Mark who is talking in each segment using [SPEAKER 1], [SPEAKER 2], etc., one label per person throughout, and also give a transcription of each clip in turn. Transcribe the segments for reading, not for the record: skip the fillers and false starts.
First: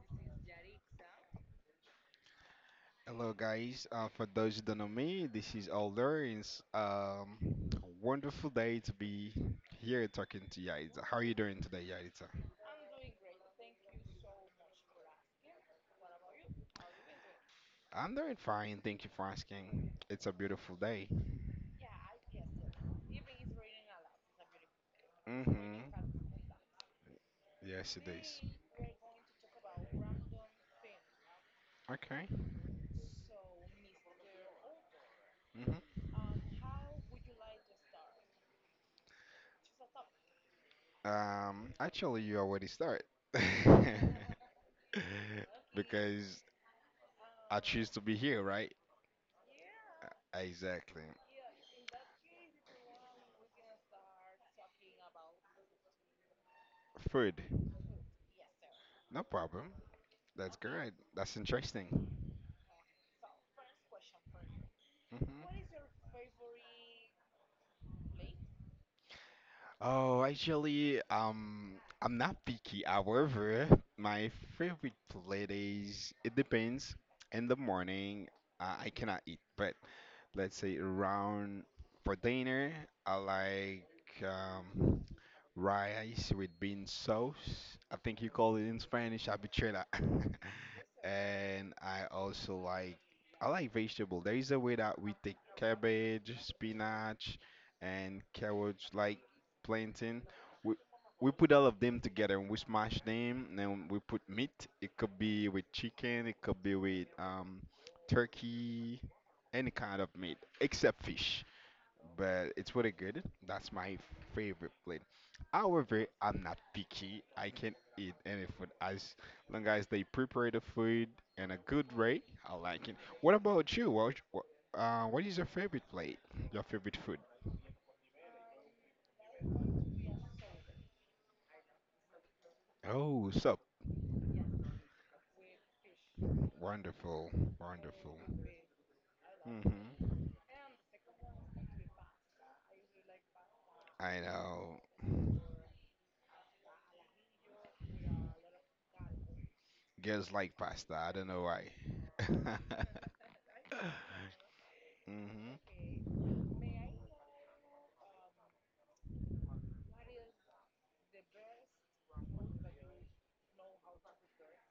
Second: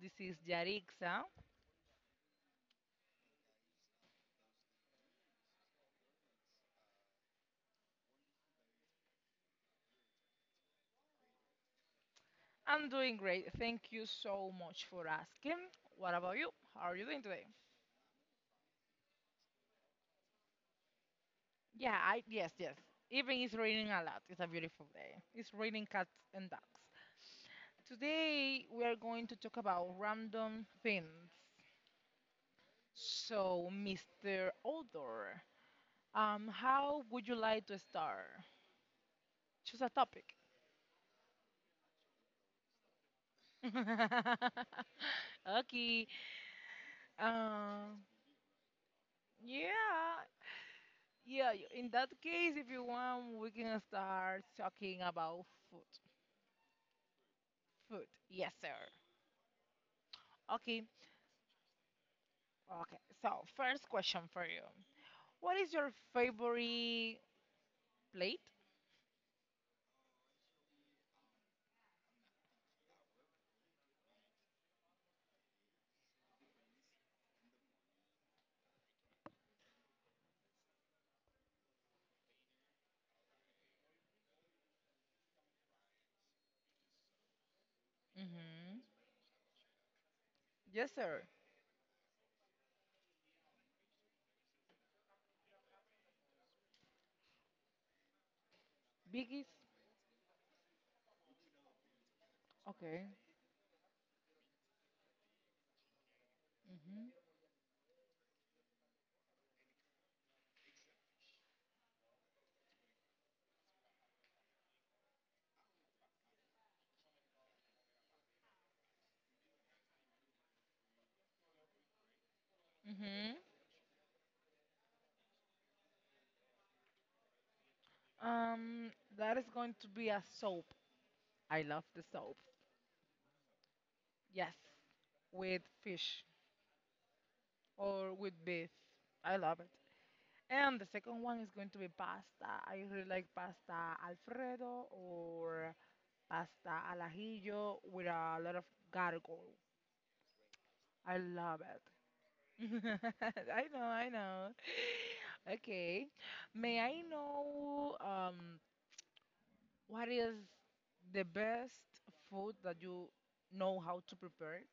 [SPEAKER 1] This is Yarixa.
[SPEAKER 2] Hello, guys. For those who don't know me, this is Alder. It's a wonderful day to be here talking to Yaritza. How are you doing today, Yaritza?
[SPEAKER 1] I'm doing great. Thank you so much for asking. What about you? How are you doing today?
[SPEAKER 2] I'm doing fine. Thank you for asking. It's a beautiful day.
[SPEAKER 1] Yeah, I yes, yes. Even it's raining a lot. It's a beautiful day. It's raining cats
[SPEAKER 2] Mm-hmm.
[SPEAKER 1] and dogs.
[SPEAKER 2] Yes, it is.
[SPEAKER 1] Today we are going to talk about random things.
[SPEAKER 2] Okay.
[SPEAKER 1] So, Mr. Odor,
[SPEAKER 2] Mm-hmm.
[SPEAKER 1] how would you like to start? Choose a topic.
[SPEAKER 2] Actually, you already started
[SPEAKER 1] Okay.
[SPEAKER 2] because I choose to
[SPEAKER 1] Um,
[SPEAKER 2] be here, right?
[SPEAKER 1] yeah.
[SPEAKER 2] Exactly.
[SPEAKER 1] In that case, if you want, we can start talking about food.
[SPEAKER 2] Food.
[SPEAKER 1] Food, yes, sir.
[SPEAKER 2] No problem. That's
[SPEAKER 1] Okay,
[SPEAKER 2] great. That's interesting.
[SPEAKER 1] okay. So, first question for you. What
[SPEAKER 2] hmm
[SPEAKER 1] is your favorite plate?
[SPEAKER 2] Oh, actually, I'm not picky. However, my favorite plate is it depends. In the morning, I cannot eat, but let's say around for dinner, I like rice with bean sauce. I think you call it in
[SPEAKER 1] Mm-hmm.
[SPEAKER 2] Spanish habichuela.
[SPEAKER 1] Yes, sir.
[SPEAKER 2] And I like vegetable. There is a way that we take cabbage, spinach, and carrots, like
[SPEAKER 1] Biggest?
[SPEAKER 2] plantain. We we put all of them together and we smash
[SPEAKER 1] Okay.
[SPEAKER 2] them. Then we put meat. It could be with chicken. It could be
[SPEAKER 1] Mm-hmm.
[SPEAKER 2] with turkey, any kind of meat except fish, but it's really good. That's my favorite plate. However, I'm not picky. I can eat any food as long as they prepare the food in a good way. I like it. What
[SPEAKER 1] Mm-hmm.
[SPEAKER 2] about you? What is your favorite plate? Your favorite food?
[SPEAKER 1] Um, that is going to be a soap. I love the soap.
[SPEAKER 2] Oh, sup?
[SPEAKER 1] Yes, with fish
[SPEAKER 2] Wonderful,
[SPEAKER 1] or
[SPEAKER 2] wonderful.
[SPEAKER 1] with beef. I love it.
[SPEAKER 2] Hmm.
[SPEAKER 1] And the second one is going to be pasta. I really like pasta
[SPEAKER 2] I know.
[SPEAKER 1] Alfredo or pasta al ajillo with a lot of gargle.
[SPEAKER 2] Girls like pasta. I
[SPEAKER 1] I
[SPEAKER 2] don't know
[SPEAKER 1] love
[SPEAKER 2] why.
[SPEAKER 1] it. I know, I know.
[SPEAKER 2] hmm
[SPEAKER 1] Okay. May I know what is the best food that you know how to prepare it?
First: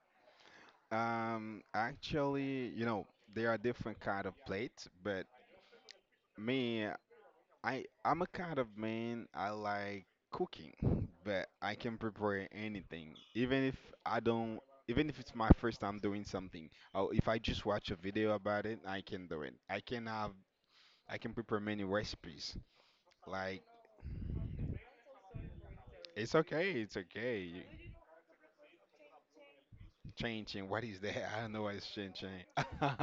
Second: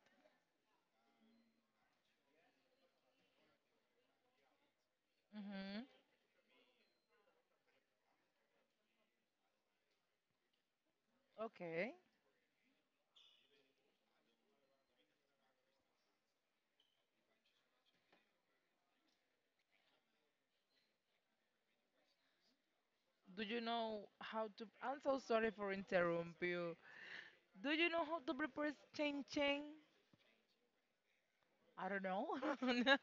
[SPEAKER 2] Actually, there are different kind of plates, but
[SPEAKER 1] Mm-hmm.
[SPEAKER 2] me, I'm a kind of man I like cooking, but I
[SPEAKER 1] Okay.
[SPEAKER 2] can prepare anything. Even if I don't, even if it's my first time doing something, or if I just watch a video about it, I can do it. I can prepare many recipes.
[SPEAKER 1] Do you
[SPEAKER 2] Like,
[SPEAKER 1] know how to? I'm so sorry for
[SPEAKER 2] it's
[SPEAKER 1] interrupt
[SPEAKER 2] okay,
[SPEAKER 1] you.
[SPEAKER 2] it's okay.
[SPEAKER 1] Do you know how to prepare cheng cheng?
[SPEAKER 2] Changing, what is that? I don't know what is
[SPEAKER 1] I don't know.
[SPEAKER 2] changing.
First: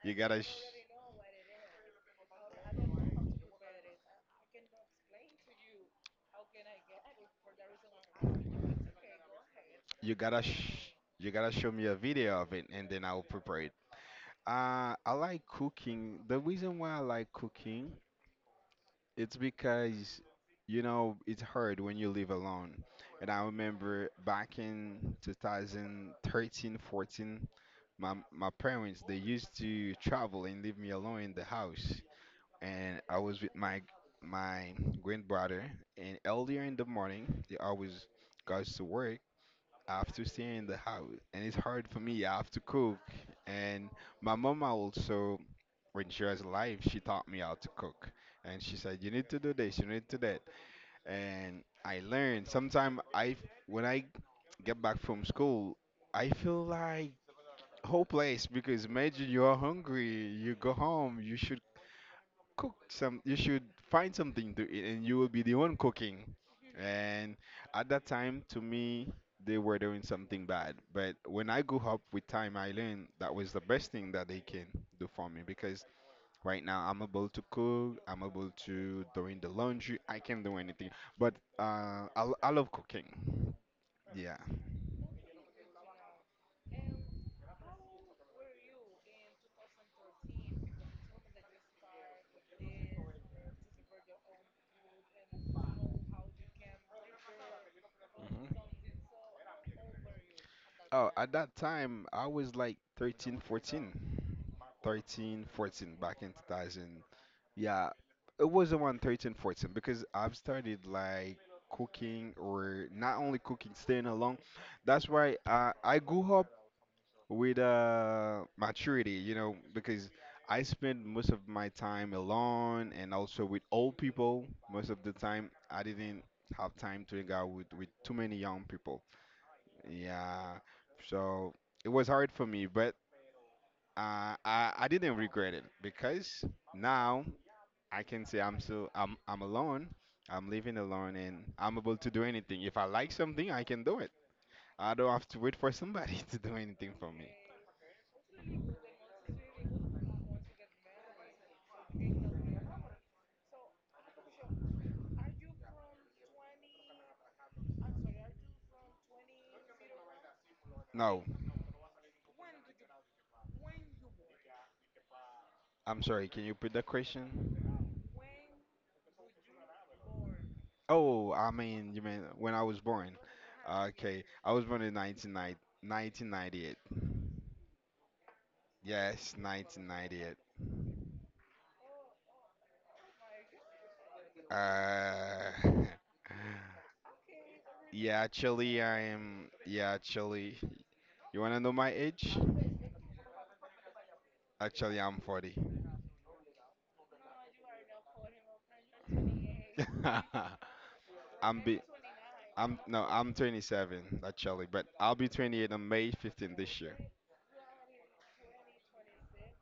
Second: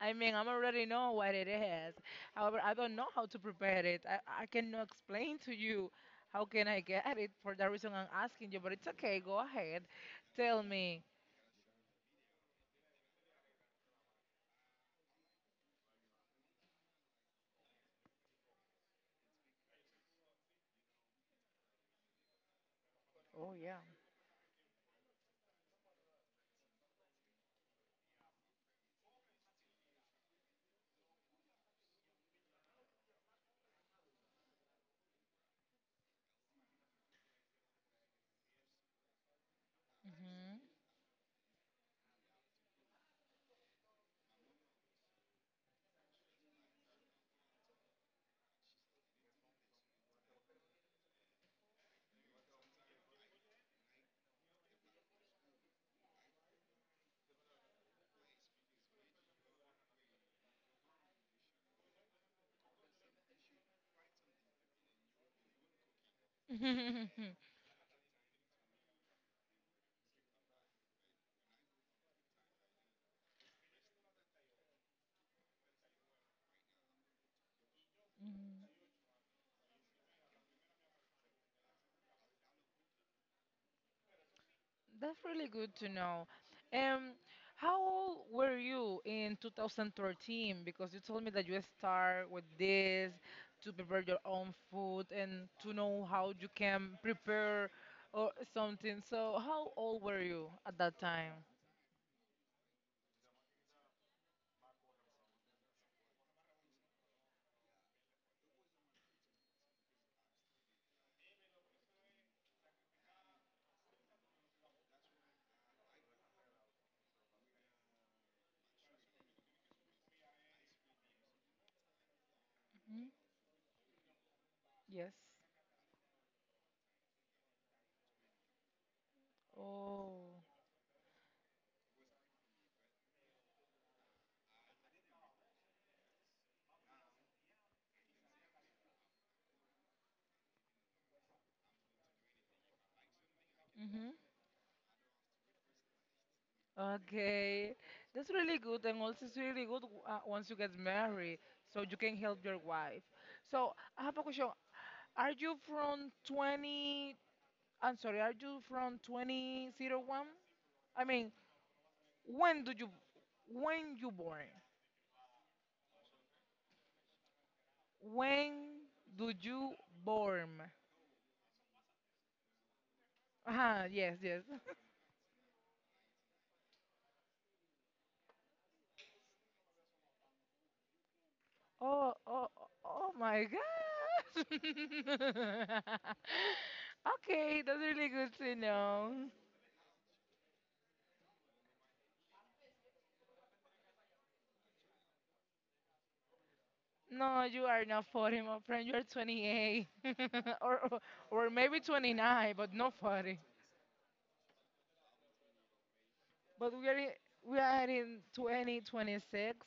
[SPEAKER 1] I
[SPEAKER 2] You
[SPEAKER 1] mean,
[SPEAKER 2] gotta
[SPEAKER 1] I'm
[SPEAKER 2] sh
[SPEAKER 1] already know what it is. However, I don't know how to prepare it. I cannot explain to you how can I get it. For that reason, I'm asking you. But it's okay. Go ahead.
[SPEAKER 2] you gotta
[SPEAKER 1] Tell
[SPEAKER 2] sh
[SPEAKER 1] me.
[SPEAKER 2] you gotta show me a video of it, and then I'll prepare. I like cooking. The reason why I like cooking, it's because, it's hard when you live alone. And I
[SPEAKER 1] Oh, yeah.
[SPEAKER 2] remember back in 2013, 14, my parents they used to travel and leave me alone in the house. And I was with my my grandbrother. And earlier in the morning, he always goes to work. I have to stay in the house, and it's hard for me. I have to cook, and my mom also, when she was alive, she taught me how to cook. And she said, "You need to do this, you need to do that." And I learned. Sometimes when I get back from school, I feel like hopeless because imagine you are hungry, you go home, you should cook some, you should find something to eat, and you will be the one cooking.
[SPEAKER 1] Mhm.
[SPEAKER 2] And at that time, to me, they were doing something bad. But when I grew up with time, I learned that was the best thing that they can do for me, because right now, I'm able to cook. I'm able to doing the laundry. I can do anything, but I love cooking. Yeah.
[SPEAKER 1] That's really good to know. Um, how old were you in 2013? Because you told me that you start with this to prepare your own food and to know how you can prepare or
[SPEAKER 2] hmm
[SPEAKER 1] something. So how old were you at that
[SPEAKER 2] Oh,
[SPEAKER 1] time?
[SPEAKER 2] at that time, I was like 13, 14, 13, 14 back in 2000. Yeah, it was around 13, 14 because I've started like cooking, or not only cooking, staying alone. That's why I grew up with maturity, because I spend most of my time alone
[SPEAKER 1] Mhm.
[SPEAKER 2] and also with old people. Most of
[SPEAKER 1] Yes.
[SPEAKER 2] the time, I didn't have time to hang out with too many young people.
[SPEAKER 1] Oh.
[SPEAKER 2] Yeah, so it was hard for me, but I didn't regret it because now I can say I'm still, I'm alone. I'm living alone and I'm able to do anything. If I like something, I can do
[SPEAKER 1] Mm-hmm.
[SPEAKER 2] it. I don't have to wait for somebody to do anything for me.
[SPEAKER 1] Okay. That's really good, and also it's really good once you get married, so you can help your wife. So I have a question. Are you from 20? I'm sorry, are you from 2001? I
[SPEAKER 2] No,
[SPEAKER 1] mean, when do you when you born?
[SPEAKER 2] I'm sorry, can you repeat that question?
[SPEAKER 1] When do you born?
[SPEAKER 2] Oh, I mean, you mean when I was born.
[SPEAKER 1] Ah, yes,
[SPEAKER 2] Okay,
[SPEAKER 1] yes.
[SPEAKER 2] I was born in 1990. Yes, 1998.
[SPEAKER 1] Oh, oh, oh my God.
[SPEAKER 2] Uh,
[SPEAKER 1] Okay, that's really
[SPEAKER 2] yeah,
[SPEAKER 1] good to
[SPEAKER 2] actually,
[SPEAKER 1] know.
[SPEAKER 2] I'm, yeah, actually, you wanna know my age? Actually, I'm 40.
[SPEAKER 1] No, you are not 40, my friend. You're 28 or or or
[SPEAKER 2] I'm
[SPEAKER 1] maybe
[SPEAKER 2] be.
[SPEAKER 1] 29, but
[SPEAKER 2] I'm
[SPEAKER 1] not
[SPEAKER 2] no, I'm
[SPEAKER 1] 40.
[SPEAKER 2] 27 actually, but I'll be 28 on May 15
[SPEAKER 1] But
[SPEAKER 2] this year.
[SPEAKER 1] we are in 2026.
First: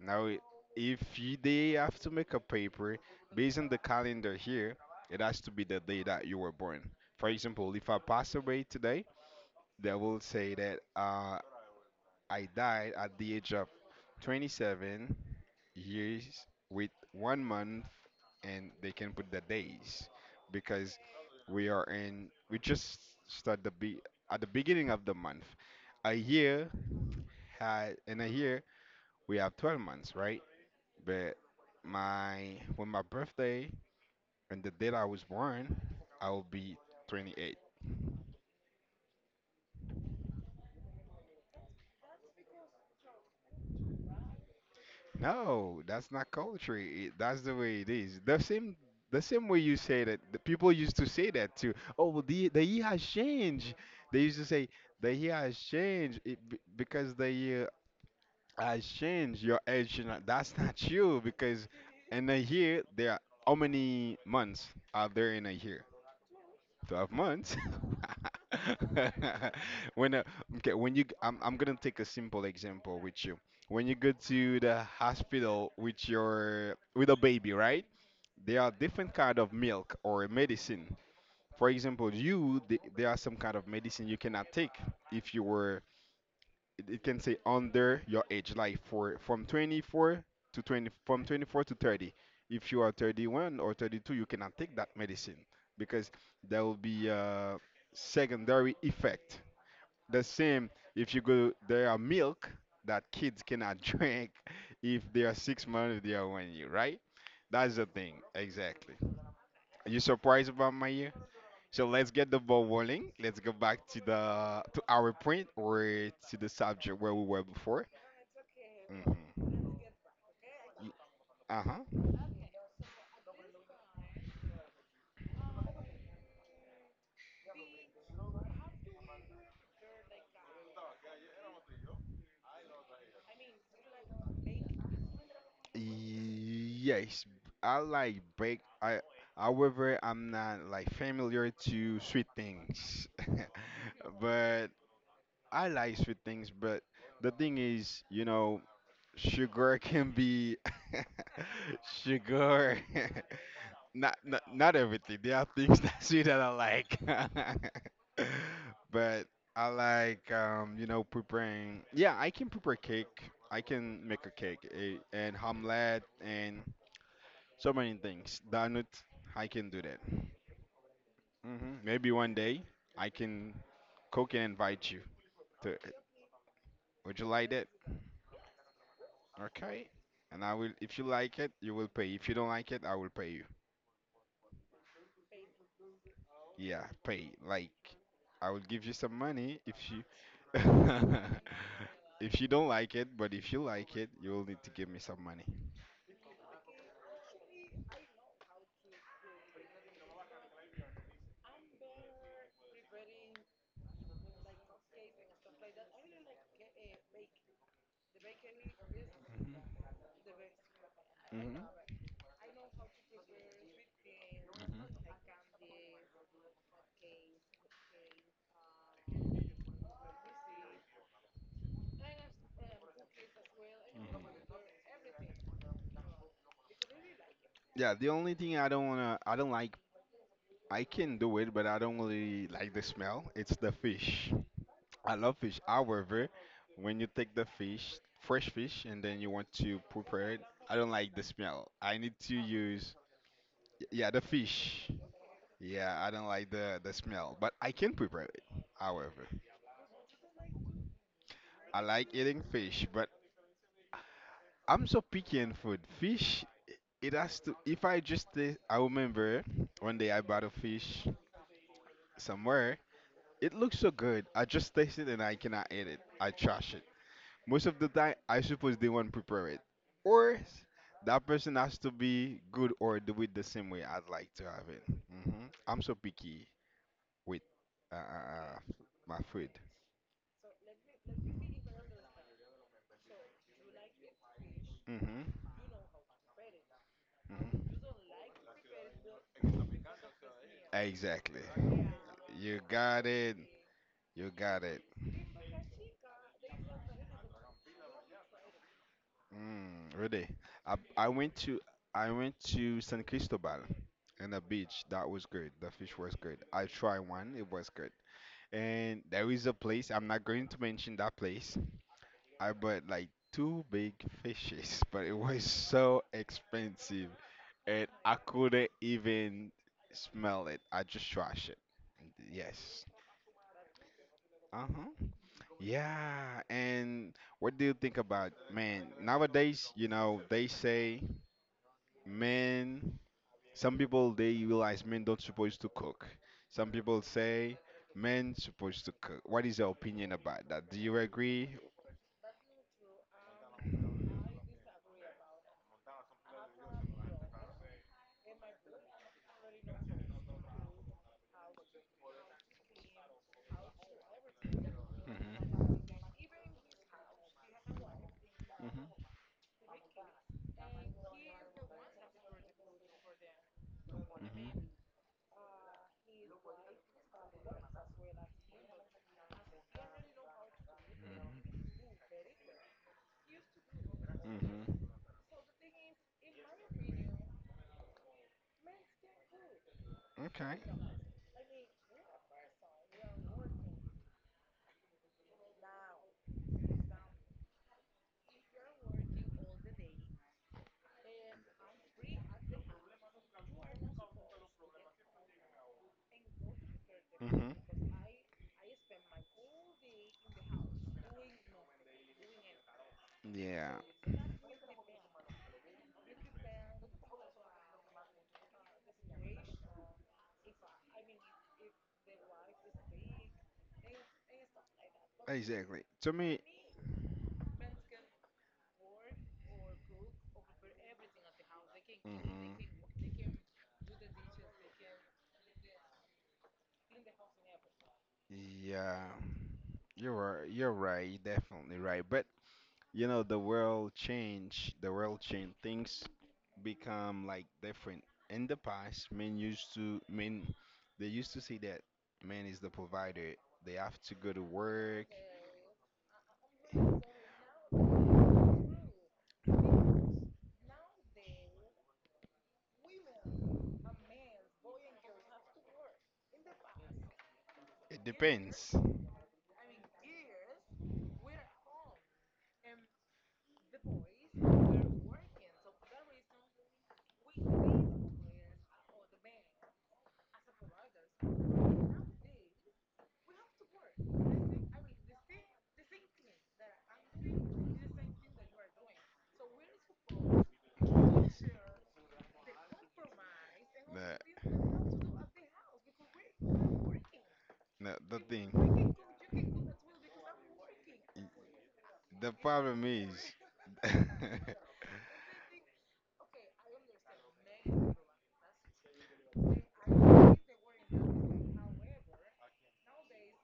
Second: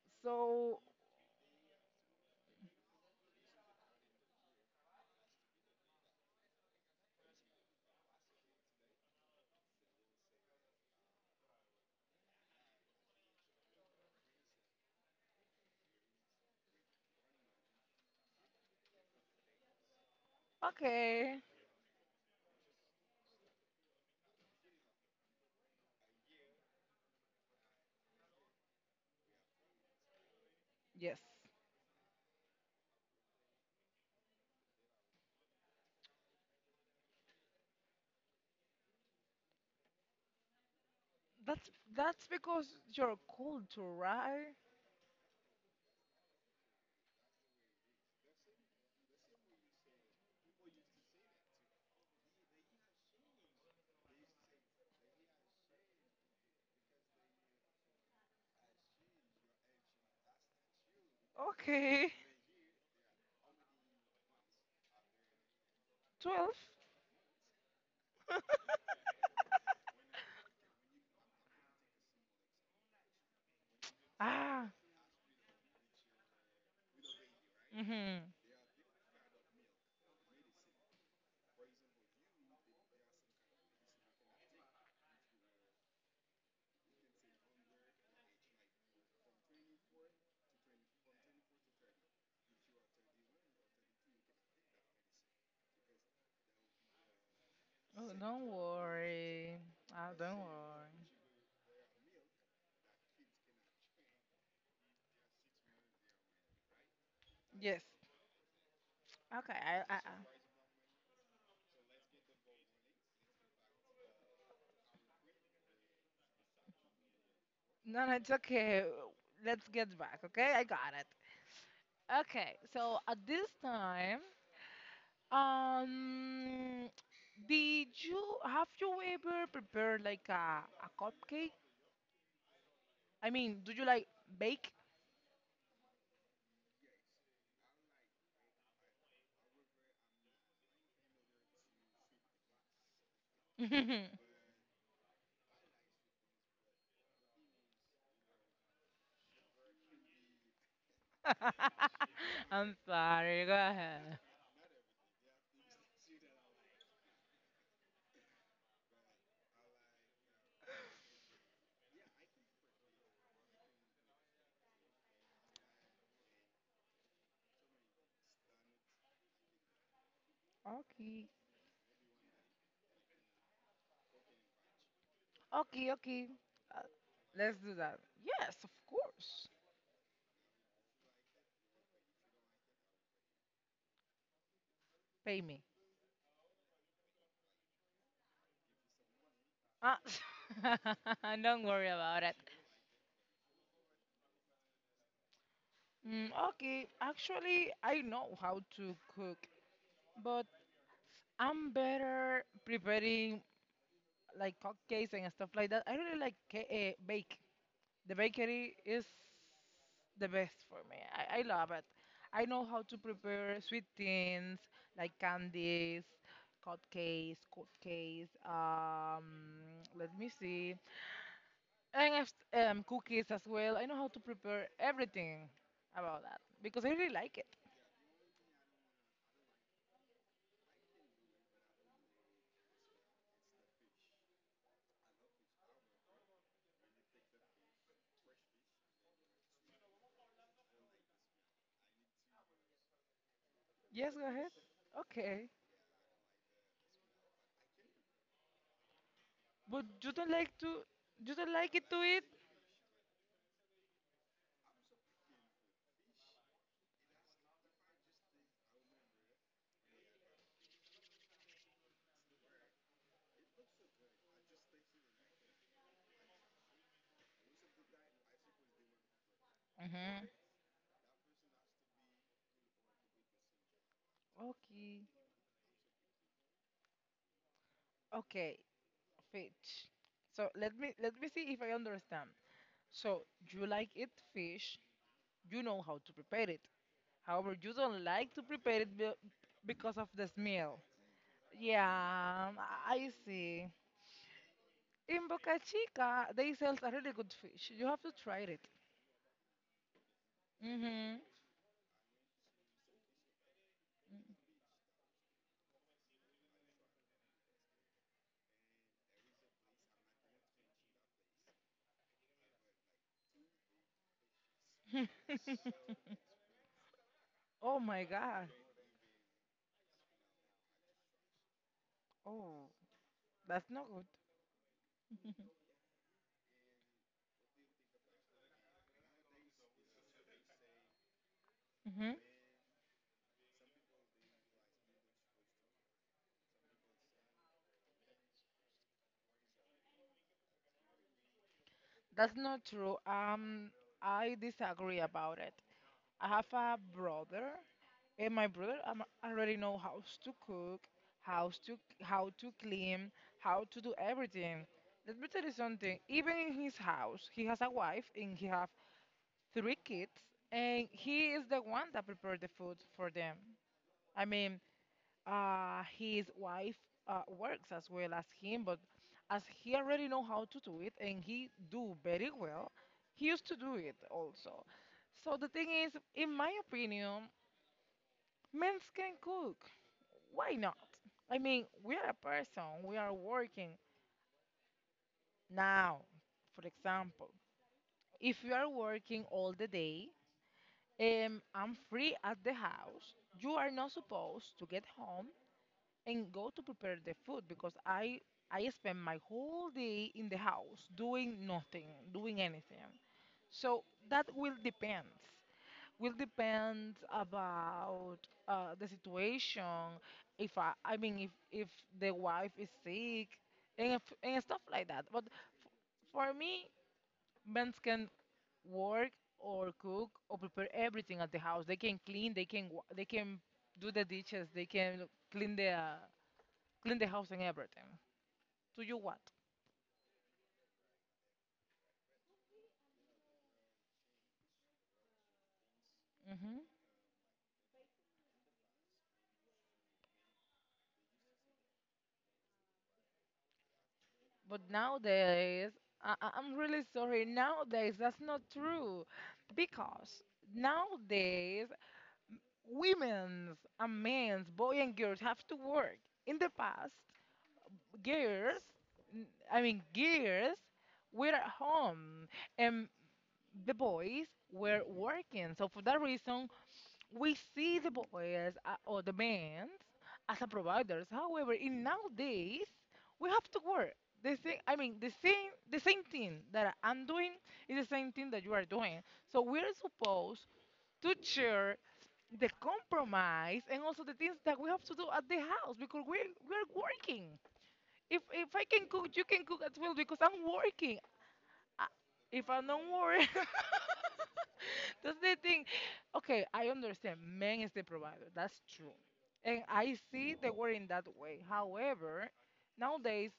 [SPEAKER 2] Now,
[SPEAKER 1] So,
[SPEAKER 2] if you, they have to make a paper based on the calendar here, it has to be the day that you were born. For example, if I pass away today, they will say that I died at the age of 27 years with 1 month, and they can put the days because
[SPEAKER 1] okay.
[SPEAKER 2] we are in. We just start the be at the beginning of the month. A year had in a year we have 12 months, right?
[SPEAKER 1] Yes.
[SPEAKER 2] But my, when my birthday and the date I was born, I will be 28.
[SPEAKER 1] That's because your culture, right?
[SPEAKER 2] No, that's not culture. That's the way it is. The same way you say that, the people used to say that too. Oh, well, the year has changed. They used to say the year has changed it, because the year has changed. Your age, should not—" that's not true because
[SPEAKER 1] Okay.
[SPEAKER 2] in a year there are, how many months are there in a year?
[SPEAKER 1] 12.
[SPEAKER 2] 12 months. When okay, I'm gonna take a simple example with you. When you go to
[SPEAKER 1] Ah.
[SPEAKER 2] the hospital with your with a baby, right?
[SPEAKER 1] Mhm.
[SPEAKER 2] There are different kind of milk or medicine. For example, there are some kind of medicine you cannot take if you were it can say under your age, like for from 24 to 20, from 24 to 30, if you are 31 or 32 you cannot take that medicine because there will be a
[SPEAKER 1] Oh, don't
[SPEAKER 2] secondary effect.
[SPEAKER 1] worry. Ah,
[SPEAKER 2] The
[SPEAKER 1] don't
[SPEAKER 2] same,
[SPEAKER 1] worry.
[SPEAKER 2] if you go there are milk that kids cannot drink if they are 6 months, if they are 1 year, right? That's
[SPEAKER 1] Yes.
[SPEAKER 2] the thing, exactly.
[SPEAKER 1] Okay.
[SPEAKER 2] Are
[SPEAKER 1] I.
[SPEAKER 2] you surprised about my year? So let's get the ball rolling. Let's go back to our point, or to the subject where we were before.
[SPEAKER 1] No, no, it's okay.
[SPEAKER 2] Mm-hmm.
[SPEAKER 1] Let's get back. Okay, I got it.
[SPEAKER 2] Uh huh.
[SPEAKER 1] Okay. So at this time, Um, did you have you ever prepared like a cupcake? I mean, do you like bake?
[SPEAKER 2] Yes, I like bake. However, I'm not like familiar to sweet things, but I like sweet things. But the thing is, sugar can be
[SPEAKER 1] I'm
[SPEAKER 2] sugar.
[SPEAKER 1] sorry, go
[SPEAKER 2] not
[SPEAKER 1] ahead.
[SPEAKER 2] not, not everything. There are things that see that I like, but I like preparing. Yeah, I can prepare cake. I can make a cake, and omelette and so many things. Donut, I can do that.
[SPEAKER 1] Okay,
[SPEAKER 2] Maybe one day I can cook and invite you to.
[SPEAKER 1] okay, okay. Uh,
[SPEAKER 2] Would you like
[SPEAKER 1] let's
[SPEAKER 2] that?
[SPEAKER 1] do that. Yes, of course.
[SPEAKER 2] Okay. And I will. If you like it, you will pay. If you don't like it, I will pay.
[SPEAKER 1] Pay me.
[SPEAKER 2] Yeah, pay. Like, I will give you some money if
[SPEAKER 1] Ah,
[SPEAKER 2] you
[SPEAKER 1] don't worry about it.
[SPEAKER 2] if you don't like it, but if you like it, you will need to give me some money.
[SPEAKER 1] Okay, actually, I know how to cook, but I'm better preparing like cupcakes and stuff like that. I really like bake. The bakery is
[SPEAKER 2] Hmm.
[SPEAKER 1] the best for me. I
[SPEAKER 2] Hmm.
[SPEAKER 1] love it. I know how to prepare sweet things
[SPEAKER 2] Hmm.
[SPEAKER 1] like candies, cupcakes. Let me see, and cookies as well. I know how to prepare everything about that because I really like it.
[SPEAKER 2] Yeah, the only thing I don't wanna, I don't like, I can do it, but I don't really like the smell. It's the fish. I love fish. However, when you take the fish, fresh fish, and then you want to prepare it, I don't like the smell. I need to use, yeah,
[SPEAKER 1] Yes,
[SPEAKER 2] the
[SPEAKER 1] go ahead.
[SPEAKER 2] fish.
[SPEAKER 1] Okay,
[SPEAKER 2] Yeah, I don't like the smell, but I can prepare it. However,
[SPEAKER 1] but you don't like
[SPEAKER 2] I
[SPEAKER 1] it to
[SPEAKER 2] like
[SPEAKER 1] eat.
[SPEAKER 2] eating fish, but I'm so picky in food. Fish, it has to. If I just, taste- I remember one day I bought a fish somewhere. It looks so good. I just taste it and I cannot eat it. I trash it. Most of the time, I suppose they won't prepare it,
[SPEAKER 1] Mm-hmm.
[SPEAKER 2] or s- that person has to be good or do it the same way I'd like to have it.
[SPEAKER 1] Okay.
[SPEAKER 2] I'm so picky with uh, uh, uh,
[SPEAKER 1] Okay.
[SPEAKER 2] my food.
[SPEAKER 1] Fish. So let me see if I understand. So you like it fish,
[SPEAKER 2] Hmm.
[SPEAKER 1] you know how to prepare it. However, you
[SPEAKER 2] Mhm.
[SPEAKER 1] don't like to prepare it be- because of the smell.
[SPEAKER 2] Exactly.
[SPEAKER 1] Yeah,
[SPEAKER 2] You got
[SPEAKER 1] I
[SPEAKER 2] it.
[SPEAKER 1] see.
[SPEAKER 2] You got it.
[SPEAKER 1] In Boca Chica, they sell a really good fish. You have to try it.
[SPEAKER 2] Mm, really. I, I
[SPEAKER 1] Mm-hmm.
[SPEAKER 2] went to I went to San Cristobal and the beach. That was good. The fish was good. I tried one. It was good. And there is a place. I'm not going to mention that place. I bought like two big fishes, but it was so expensive,
[SPEAKER 1] Oh
[SPEAKER 2] and
[SPEAKER 1] my
[SPEAKER 2] I
[SPEAKER 1] God.
[SPEAKER 2] couldn't even smell it. I just trashed it.
[SPEAKER 1] Oh,
[SPEAKER 2] Yes.
[SPEAKER 1] that's not good.
[SPEAKER 2] Uh huh. Yeah, and what do you think about man? Nowadays, they say
[SPEAKER 1] hmm
[SPEAKER 2] men. Some people they realize men don't supposed to cook. Some people say men supposed to cook. What is your opinion about that? Do you agree?
[SPEAKER 1] That's not true. I disagree about it. I have a brother. And my already know how to cook, how to clean, how to do everything. Let me tell you
[SPEAKER 2] Mhm.
[SPEAKER 1] something. Even in his house, he has a wife and he have
[SPEAKER 2] Mhm.
[SPEAKER 1] 3 kids, and he is the one that prepared the food for them. I mean,
[SPEAKER 2] Mhm.
[SPEAKER 1] his wife works as well as him, but as he already know how to do it and he do very well, he used to do it
[SPEAKER 2] Mhm.
[SPEAKER 1] also.
[SPEAKER 2] Mhm.
[SPEAKER 1] So the thing is, in my opinion, men can cook. Why
[SPEAKER 2] Okay.
[SPEAKER 1] not? I mean, we are a person, we are working now, for example. If you are working all the day, I'm free at the house, you are not supposed to get home and go to prepare the food
[SPEAKER 2] Mhm.
[SPEAKER 1] because I spend my whole day in the house doing nothing, doing anything.
[SPEAKER 2] Yeah.
[SPEAKER 1] So that will depend. Will depend about the situation. If I, I mean, if the wife is sick and if, and stuff like that. But
[SPEAKER 2] Exactly. To
[SPEAKER 1] for
[SPEAKER 2] me.
[SPEAKER 1] me, men can work or cook or prepare everything at the house. They can clean.
[SPEAKER 2] Mhm.
[SPEAKER 1] They can do the dishes. They can clean the uh, clean the house and everything. To
[SPEAKER 2] Yeah.
[SPEAKER 1] you what?
[SPEAKER 2] You're right. You're right. Definitely right. But you know the world change, things
[SPEAKER 1] Hmm
[SPEAKER 2] become like different. In the past, men used to, men they used to say that man is the provider, they have to go to
[SPEAKER 1] But
[SPEAKER 2] work.
[SPEAKER 1] nowadays, I'm really sorry. Nowadays, that's not true because nowadays women's and men's, boy and girls have to work. In the past,
[SPEAKER 2] It
[SPEAKER 1] girls,
[SPEAKER 2] depends.
[SPEAKER 1] n- I mean girls, were at home, and the boys were working. So for that reason, we see the boys or the men as a providers. However, in nowadays, we have to work. I mean, the same thing that I'm doing is the same thing that you are doing. So we're supposed to share the compromise and also the things that we have to do
[SPEAKER 2] the,
[SPEAKER 1] at the house because we're working.
[SPEAKER 2] the, the
[SPEAKER 1] If I can
[SPEAKER 2] thing,
[SPEAKER 1] cook, you can cook as well because I'm working. I,
[SPEAKER 2] the
[SPEAKER 1] if I'm
[SPEAKER 2] problem
[SPEAKER 1] not
[SPEAKER 2] is,
[SPEAKER 1] working, that's the thing. Okay, I understand. Man is the provider. That's true, and I see the word in that way. However, nowadays,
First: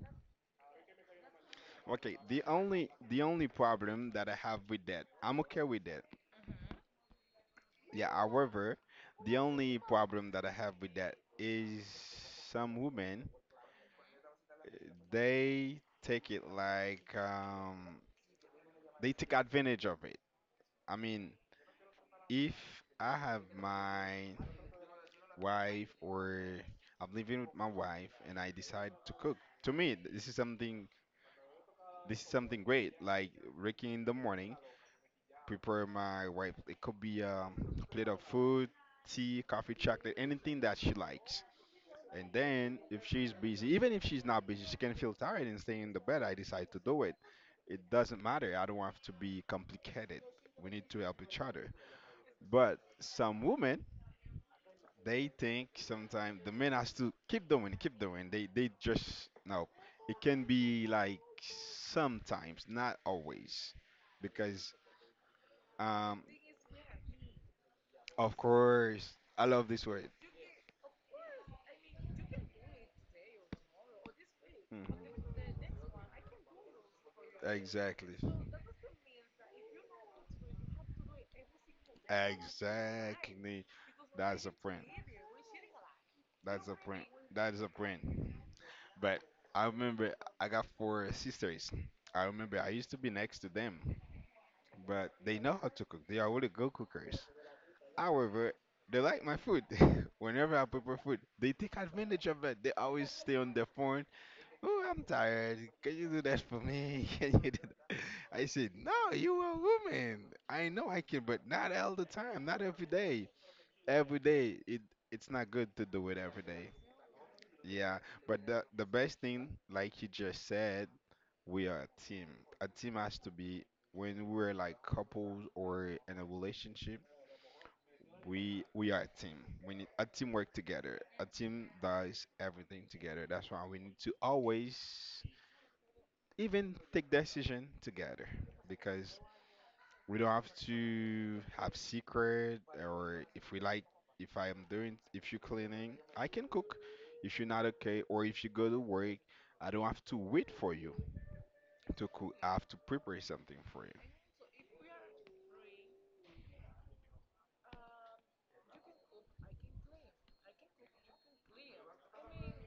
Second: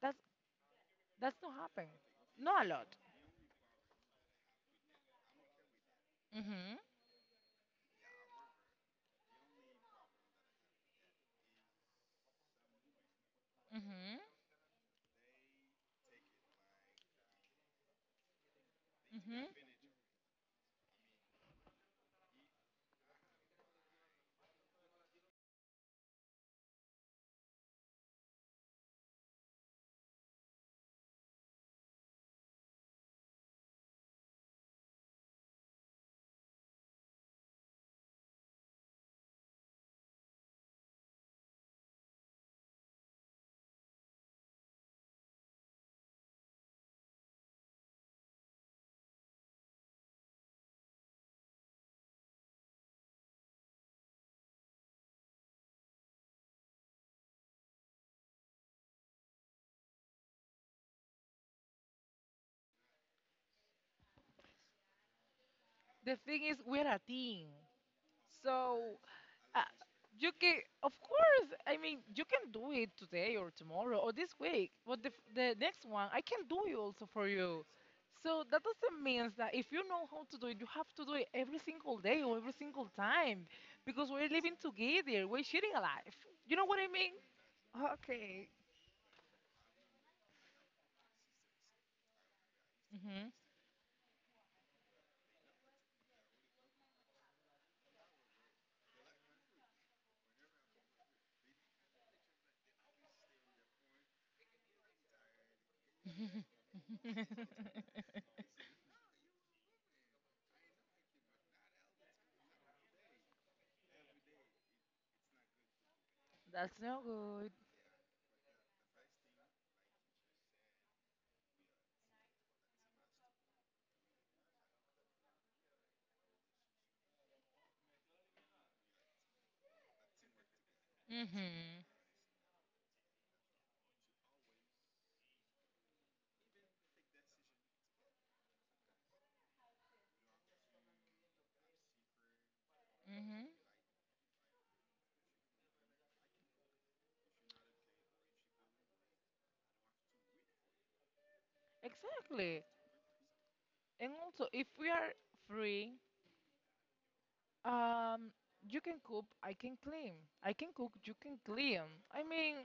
[SPEAKER 1] that's that's not happening.
[SPEAKER 2] okay, the
[SPEAKER 1] Not a lot.
[SPEAKER 2] only, problem that I have with that, I'm okay with that.
[SPEAKER 1] Mhm.
[SPEAKER 2] Yeah, however, the only problem that I have with that is some women,
[SPEAKER 1] Mhm.
[SPEAKER 2] they take it like they take
[SPEAKER 1] Mhm.
[SPEAKER 2] advantage of it. I mean, if I have my wife or I'm living with my wife and I decide to cook, to me this is something great. Like waking in the morning, prepare my wife. It could be a plate of food, tea, coffee, chocolate, anything that she likes. And then if she's busy, even if she's not busy, she can feel tired and stay in the bed. I decide to do it. It doesn't matter. I don't want to be complicated. We need to help each other. But some women, they think sometimes the men has to keep doing, keep doing. They just no. It can be like sometimes, not always, because
[SPEAKER 1] The
[SPEAKER 2] um
[SPEAKER 1] thing is, we're a team.
[SPEAKER 2] of
[SPEAKER 1] So
[SPEAKER 2] course I
[SPEAKER 1] uh,
[SPEAKER 2] love this word.
[SPEAKER 1] you can, of course. I mean, you can do it today or tomorrow or this week. But
[SPEAKER 2] Mhm.
[SPEAKER 1] the next one, I can do it also for you.
[SPEAKER 2] Exactly,
[SPEAKER 1] So that doesn't mean that if you know how to do it, you have to do it every single day or every single time,
[SPEAKER 2] exactly.
[SPEAKER 1] because we're
[SPEAKER 2] That's a
[SPEAKER 1] living
[SPEAKER 2] friend.
[SPEAKER 1] together. We're sharing a life. You
[SPEAKER 2] That's
[SPEAKER 1] know
[SPEAKER 2] a
[SPEAKER 1] what I
[SPEAKER 2] print.
[SPEAKER 1] mean?
[SPEAKER 2] That is a
[SPEAKER 1] Okay.
[SPEAKER 2] print. But I remember I got four sisters. I remember I used to be
[SPEAKER 1] Mhm.
[SPEAKER 2] next to them, but they know how to cook. They are really good cookers. However, they like my food. Whenever I prepare food, they take advantage of it. They always stay on their phone. Oh, I'm tired. Can you do that for me? Can you do that? I said, no, you are a woman. I know I can, but not all the time, not every day. Every day, it's not good to do it every day.
[SPEAKER 1] That's no good.
[SPEAKER 2] Yeah, but the best thing, like you just said, we are a team. A team has to be when we're like couples or in a relationship, we are a team. We need a teamwork together. A team
[SPEAKER 1] Mhm.
[SPEAKER 2] does everything together. That's why we need to always even take decision together, because we don't have to have secret. Or
[SPEAKER 1] Mhm.
[SPEAKER 2] if we like, if I am doing, if you're cleaning, I can cook. If you're not okay or if you go to work, I don't have to wait for you to cook. I
[SPEAKER 1] Exactly.
[SPEAKER 2] have to prepare something for you.
[SPEAKER 1] And also, if we are free Um, you can cook, I can clean. I can cook, you can clean. I mean,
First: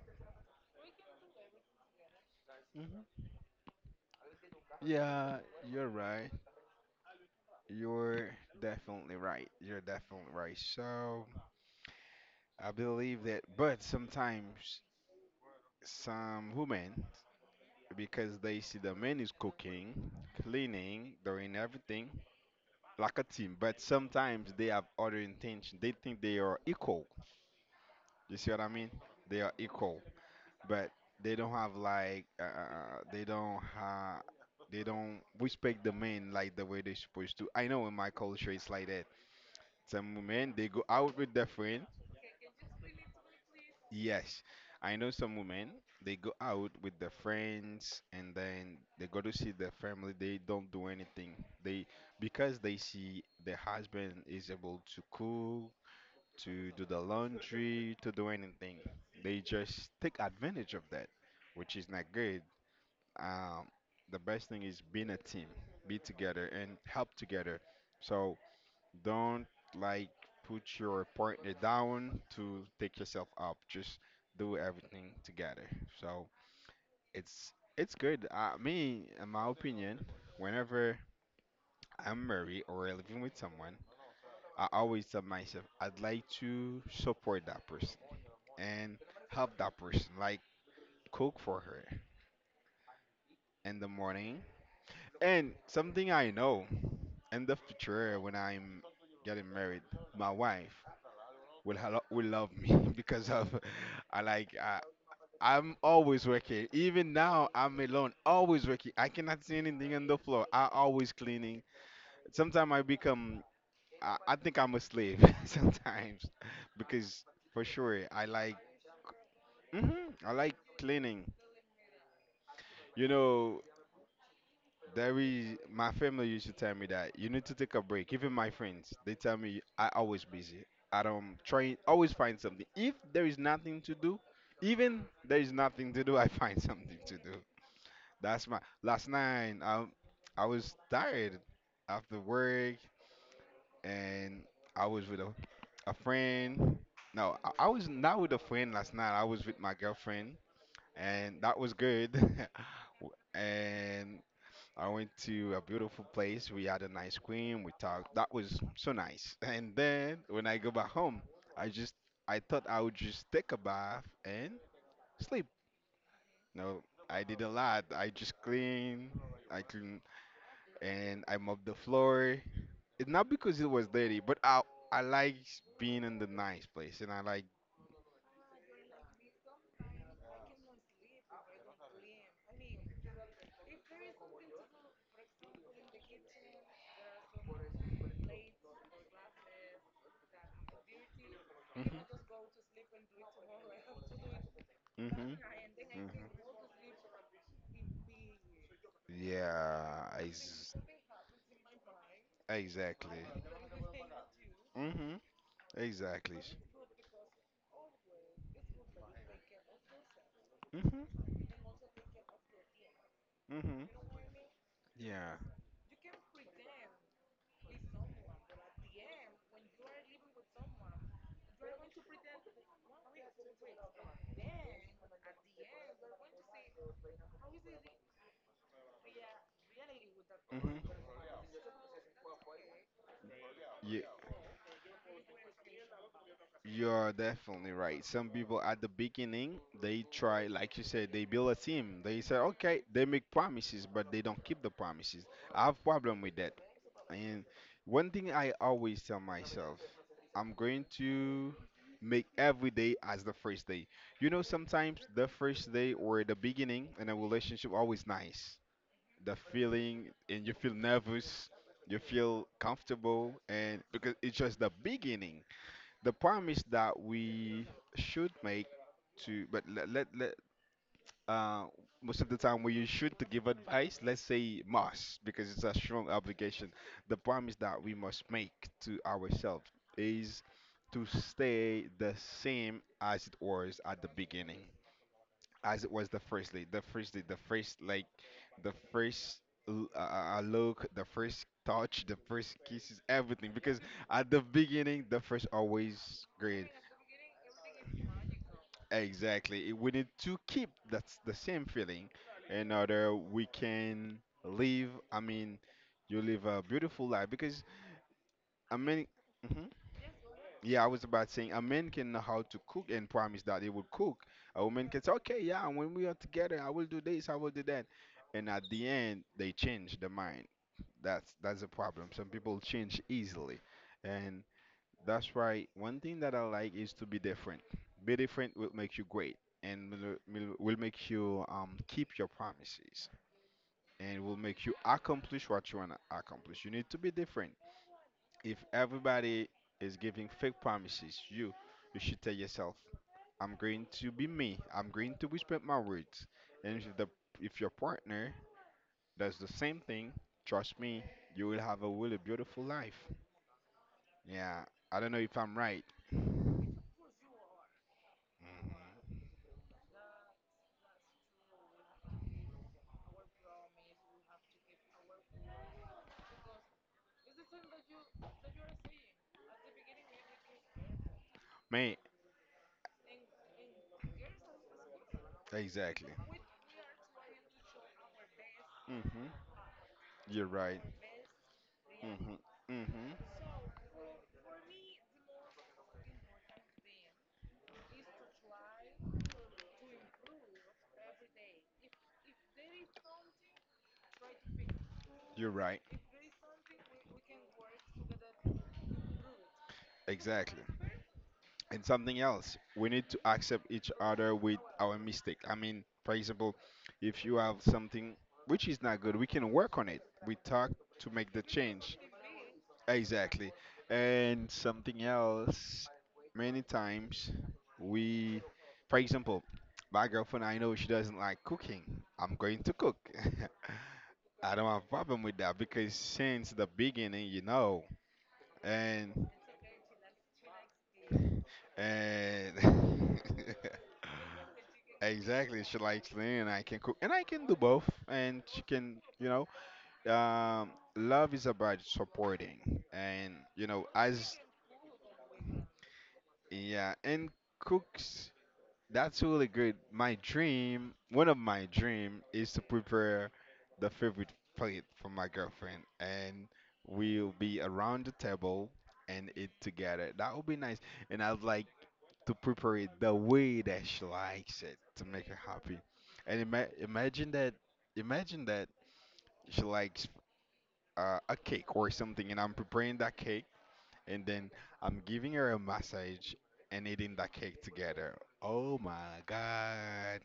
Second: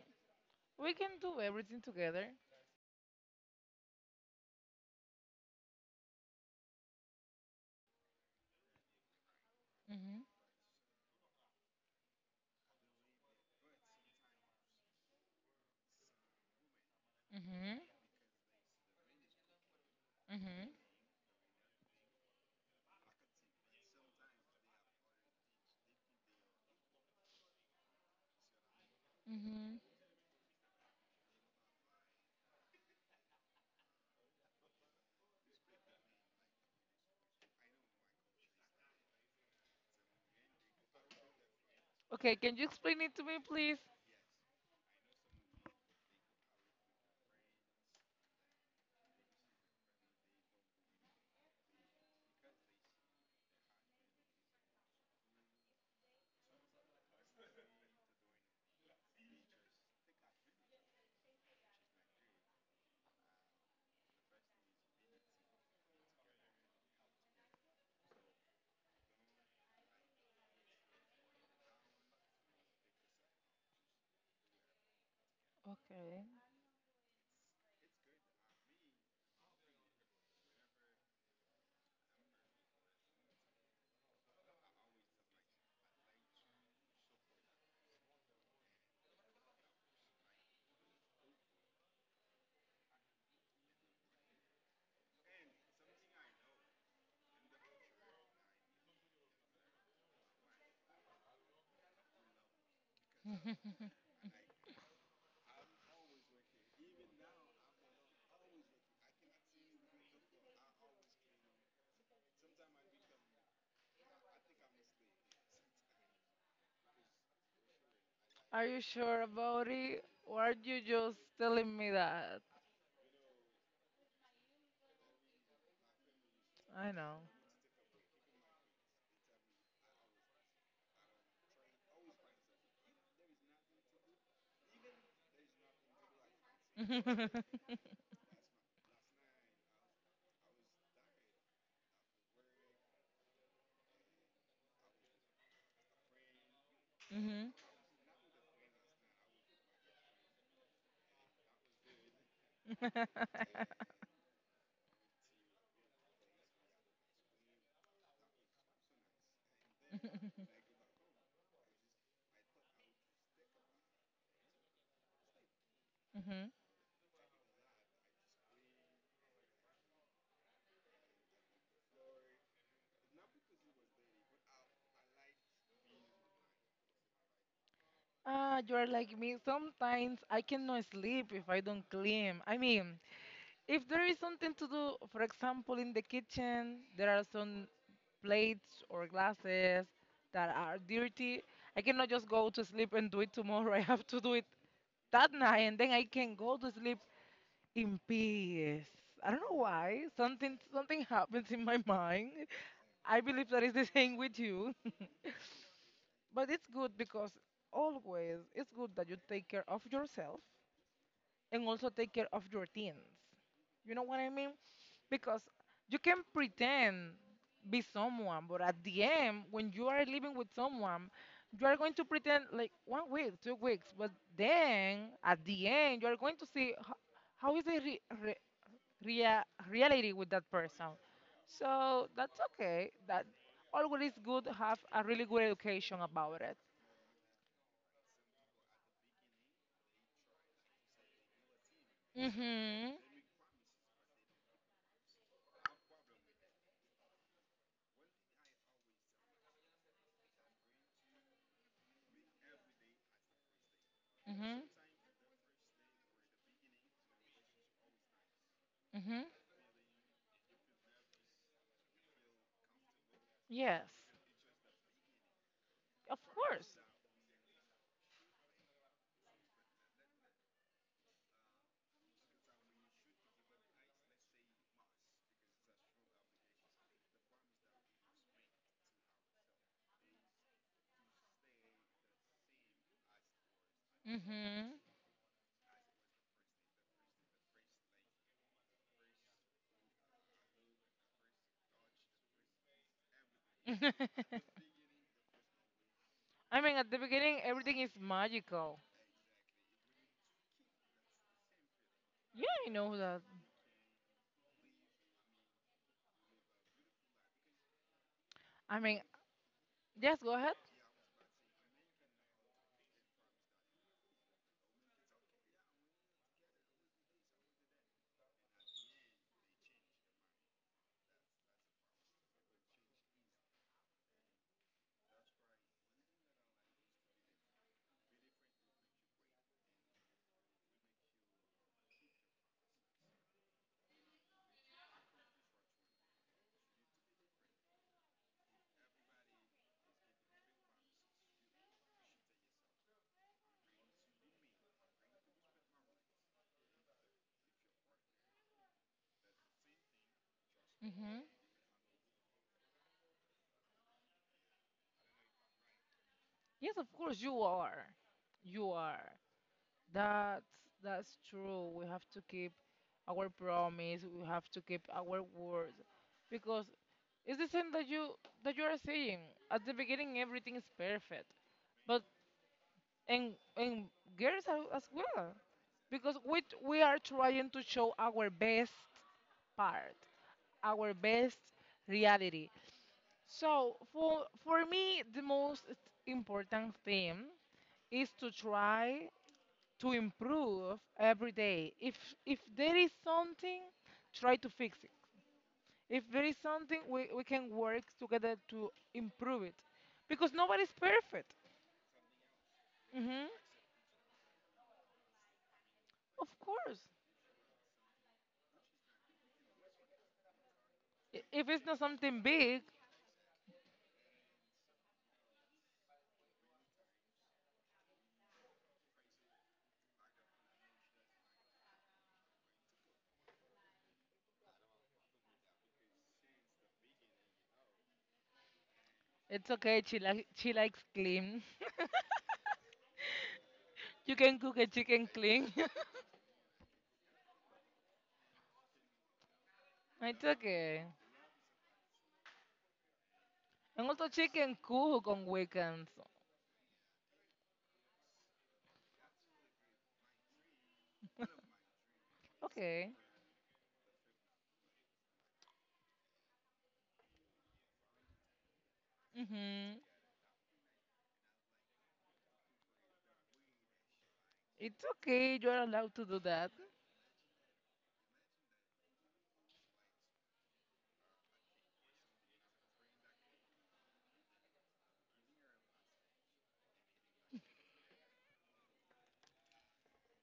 [SPEAKER 1] we can do everything together.
[SPEAKER 2] Mhm. Yeah, you're right. You're definitely right. You're
[SPEAKER 1] Mhm.
[SPEAKER 2] definitely right. So I believe that, but sometimes some women,
[SPEAKER 1] Mhm.
[SPEAKER 2] because they see the men is cooking,
[SPEAKER 1] Mhm.
[SPEAKER 2] cleaning, doing everything, like a team, but sometimes they have other intention. They think they are equal. You see what I mean? They are
[SPEAKER 1] Mhm.
[SPEAKER 2] equal, but they don't have like they don't have, they don't respect the men like the way they're supposed to. I know in my culture it's like that. Some women they go out with their friend.
[SPEAKER 1] Okay, can you explain it to me, please?
[SPEAKER 2] Yes, I know some women they go out with their friends and then they go to see their family. They don't do anything. They, because they see the husband is able to cook, to do the laundry, to do anything. They just take advantage of that, which is not good. Um, the best thing is being a team, be together and help together. So don't, like, put your partner down to take yourself up. Just do everything together.
[SPEAKER 1] Okay.
[SPEAKER 2] So it's good. Me, in my opinion, whenever I'm married or living with someone, I always tell myself I'd like to support that person and help that person, like cook for her in the morning. And something I know, in the future when I'm getting married, my wife will hello will love me because of I like I'm always working. Even now I'm alone, always working. I cannot see anything on the floor. I always cleaning. Sometimes I become I think I'm a slave sometimes because for sure I like
[SPEAKER 1] Are you sure about it,
[SPEAKER 2] hmm I
[SPEAKER 1] or are
[SPEAKER 2] like
[SPEAKER 1] you just
[SPEAKER 2] cleaning.
[SPEAKER 1] telling me that?
[SPEAKER 2] You know, there is my family used to tell me
[SPEAKER 1] I know.
[SPEAKER 2] that you need to take a break. Even my friends, they tell me I always busy. I don't try always find something. If there is nothing to do, even there is nothing to do, I find something to do. That's my last night. I was tired after work, and I was with a friend. No,
[SPEAKER 1] mhm.
[SPEAKER 2] I was not with a friend last night. I was with my girlfriend and that was good. And I went to a beautiful place. We had an ice cream. We talked. That was so nice. And then when I go back home, I just I thought I would just take a bath and sleep.
[SPEAKER 1] mhm.
[SPEAKER 2] No, I did a lot. I just clean. I clean and I mop the floor. It's not because it was dirty, but I like being in the nice place and I like.
[SPEAKER 1] Ah, you are like me. Sometimes I cannot sleep if I don't clean. I mean, if there is something to do, for example, in the kitchen, there are some plates or glasses that are dirty. I cannot just
[SPEAKER 2] Hmm.
[SPEAKER 1] go to sleep and do it tomorrow. I have to do it
[SPEAKER 2] Hmm.
[SPEAKER 1] that
[SPEAKER 2] Hmm.
[SPEAKER 1] night, and then I can go to sleep in peace. I don't know why.
[SPEAKER 2] Yeah. ex-
[SPEAKER 1] Something happens in my mind. I
[SPEAKER 2] exactly.
[SPEAKER 1] believe that is the same with you.
[SPEAKER 2] Hmm. Exactly.
[SPEAKER 1] But it's good because always it's good that you take care of yourself
[SPEAKER 2] Hmm.
[SPEAKER 1] and also take care of your teens.
[SPEAKER 2] Hmm.
[SPEAKER 1] You know what I mean?
[SPEAKER 2] Yeah.
[SPEAKER 1] Because you can pretend be someone, but at the end, when you are living with someone, you are going to pretend like 1 week, 2 weeks, but then at the end, you are going to see how is the rea, reality with that person.
[SPEAKER 2] Hmm.
[SPEAKER 1] So that's okay. That
[SPEAKER 2] You
[SPEAKER 1] always good to have a really good education about it.
[SPEAKER 2] you're definitely right. Some people at the beginning they try, like you said, they build a team. They say, okay,
[SPEAKER 1] Mhm.
[SPEAKER 2] they make promises, but they don't keep the promises. I have problem with that. And one thing I always tell myself, I'm going to make every day as the first day. You know,
[SPEAKER 1] Mhm.
[SPEAKER 2] sometimes the first day or the beginning in a relationship always nice.
[SPEAKER 1] Mhm.
[SPEAKER 2] The feeling and you feel nervous, you feel comfortable, and
[SPEAKER 1] Yes.
[SPEAKER 2] because it's just the beginning, the
[SPEAKER 1] Of
[SPEAKER 2] promise
[SPEAKER 1] course.
[SPEAKER 2] that we should make to, but let uh most of the time when you should to give advice let's say must because it's a strong obligation, the promise that we must make to ourselves is to stay the same as it was at the beginning,
[SPEAKER 1] Hmm
[SPEAKER 2] as it was the first day, the first day, the first, like, the first look, the first touch, the first kisses, everything, because at the beginning the first always
[SPEAKER 1] I
[SPEAKER 2] great.
[SPEAKER 1] mean, at the beginning, everything is magical.
[SPEAKER 2] Exactly. We need to keep that's the same feeling
[SPEAKER 1] Yeah, I
[SPEAKER 2] in
[SPEAKER 1] know
[SPEAKER 2] order
[SPEAKER 1] that.
[SPEAKER 2] we can live. I mean, you live a beautiful life because
[SPEAKER 1] I
[SPEAKER 2] a
[SPEAKER 1] mean,
[SPEAKER 2] man. Mhm.
[SPEAKER 1] yes, go ahead.
[SPEAKER 2] Yeah, I was about saying a man can know how to cook and promise that he will cook. A woman can say, okay, yeah, when we are together, I will do this, I will do that, and at the end they change the mind. That's a problem. Some people change easily, and that's right. One thing that I like is to be different. Be different will make you great and will, will make you keep your promises and will make you accomplish what you want to accomplish. You need to be different. If everybody is giving fake promises, you should tell yourself, I'm going to be me. I'm going to respect my words. And if the if your partner does the same thing, trust me,
[SPEAKER 1] Hmm
[SPEAKER 2] you will have a really beautiful life. Yeah, I don't know if I'm right.
[SPEAKER 1] Yes, of course, you are. You are. That's, that's true. We have to keep our promise. We have to keep our word. Because it's the same that you are saying. At the beginning, everything is perfect.
[SPEAKER 2] Mate,
[SPEAKER 1] But and girls are, as well,
[SPEAKER 2] exactly.
[SPEAKER 1] because we are trying to show our best
[SPEAKER 2] Hmm.
[SPEAKER 1] part.
[SPEAKER 2] You're right.
[SPEAKER 1] Our best reality.
[SPEAKER 2] Hmm. Hmm.
[SPEAKER 1] So for me, the most important thing is to try to improve every day. If there is something, try to fix it.
[SPEAKER 2] You're right.
[SPEAKER 1] If there is something, we can work together to improve it, because
[SPEAKER 2] Exactly.
[SPEAKER 1] nobody's perfect.
[SPEAKER 2] And something else, we need to
[SPEAKER 1] Hmm
[SPEAKER 2] accept each other with our mistake. I mean, for
[SPEAKER 1] Of
[SPEAKER 2] example,
[SPEAKER 1] course,
[SPEAKER 2] if you have something which is not good, we can work on it. We talk to
[SPEAKER 1] I-
[SPEAKER 2] make the
[SPEAKER 1] if it's not
[SPEAKER 2] change.
[SPEAKER 1] something big,
[SPEAKER 2] Exactly. And something else, many times we, for example, my girlfriend, I know she doesn't like cooking. I'm going to cook. I don't have a problem with that because since the beginning, you know, and
[SPEAKER 1] it's okay. She like she likes clean.
[SPEAKER 2] and
[SPEAKER 1] You can cook a chicken clean.
[SPEAKER 2] exactly she likes me and I can cook and I can do both and she can you know
[SPEAKER 1] It's
[SPEAKER 2] um
[SPEAKER 1] okay.
[SPEAKER 2] love is about supporting and you know
[SPEAKER 1] And also
[SPEAKER 2] as
[SPEAKER 1] chicken cook on weekends.
[SPEAKER 2] yeah and cooks. That's really good. My dream, one of my dream is to
[SPEAKER 1] Okay.
[SPEAKER 2] prepare the favorite plate for my girlfriend and we'll be around the table and eat
[SPEAKER 1] hmm
[SPEAKER 2] together. That would be nice. And I'd like to prepare it the way that she likes it
[SPEAKER 1] It's
[SPEAKER 2] to make
[SPEAKER 1] okay.
[SPEAKER 2] her
[SPEAKER 1] You are
[SPEAKER 2] happy.
[SPEAKER 1] allowed to do
[SPEAKER 2] And
[SPEAKER 1] that.
[SPEAKER 2] imagine that she likes a cake or something and I'm preparing that cake and then I'm giving her a massage and eating that cake together. Oh my God.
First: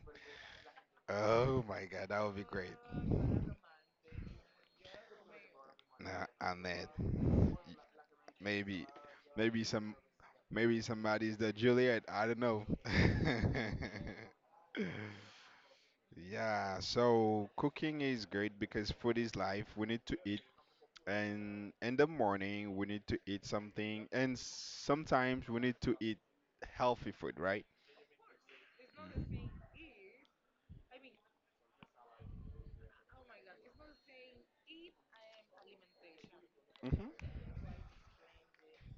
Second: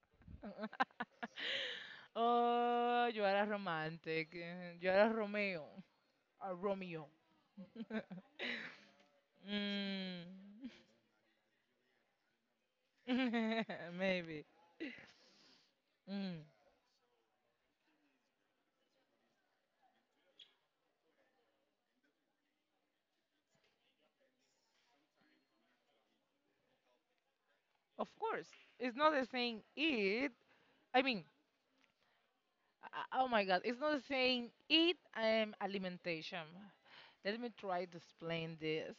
[SPEAKER 2] Oh my God, that would be great.
[SPEAKER 1] Oh, you are a romantic. Eh, you are a Romeo.
[SPEAKER 2] Nah,
[SPEAKER 1] A
[SPEAKER 2] Annette,
[SPEAKER 1] Romeo.
[SPEAKER 2] y- maybe, maybe some,
[SPEAKER 1] Mm.
[SPEAKER 2] maybe somebody's the Juliet. I don't know.
[SPEAKER 1] Maybe. Mm.
[SPEAKER 2] Yeah, so cooking is great because food is life. We need to eat, and in the morning we need to eat something, and sometimes we need to eat healthy food, right?
[SPEAKER 1] Of course. It's not the same eat. I mean, oh my God. It's not the same eat and alimentation.
[SPEAKER 2] Mhm.
[SPEAKER 1] Let me try to explain this.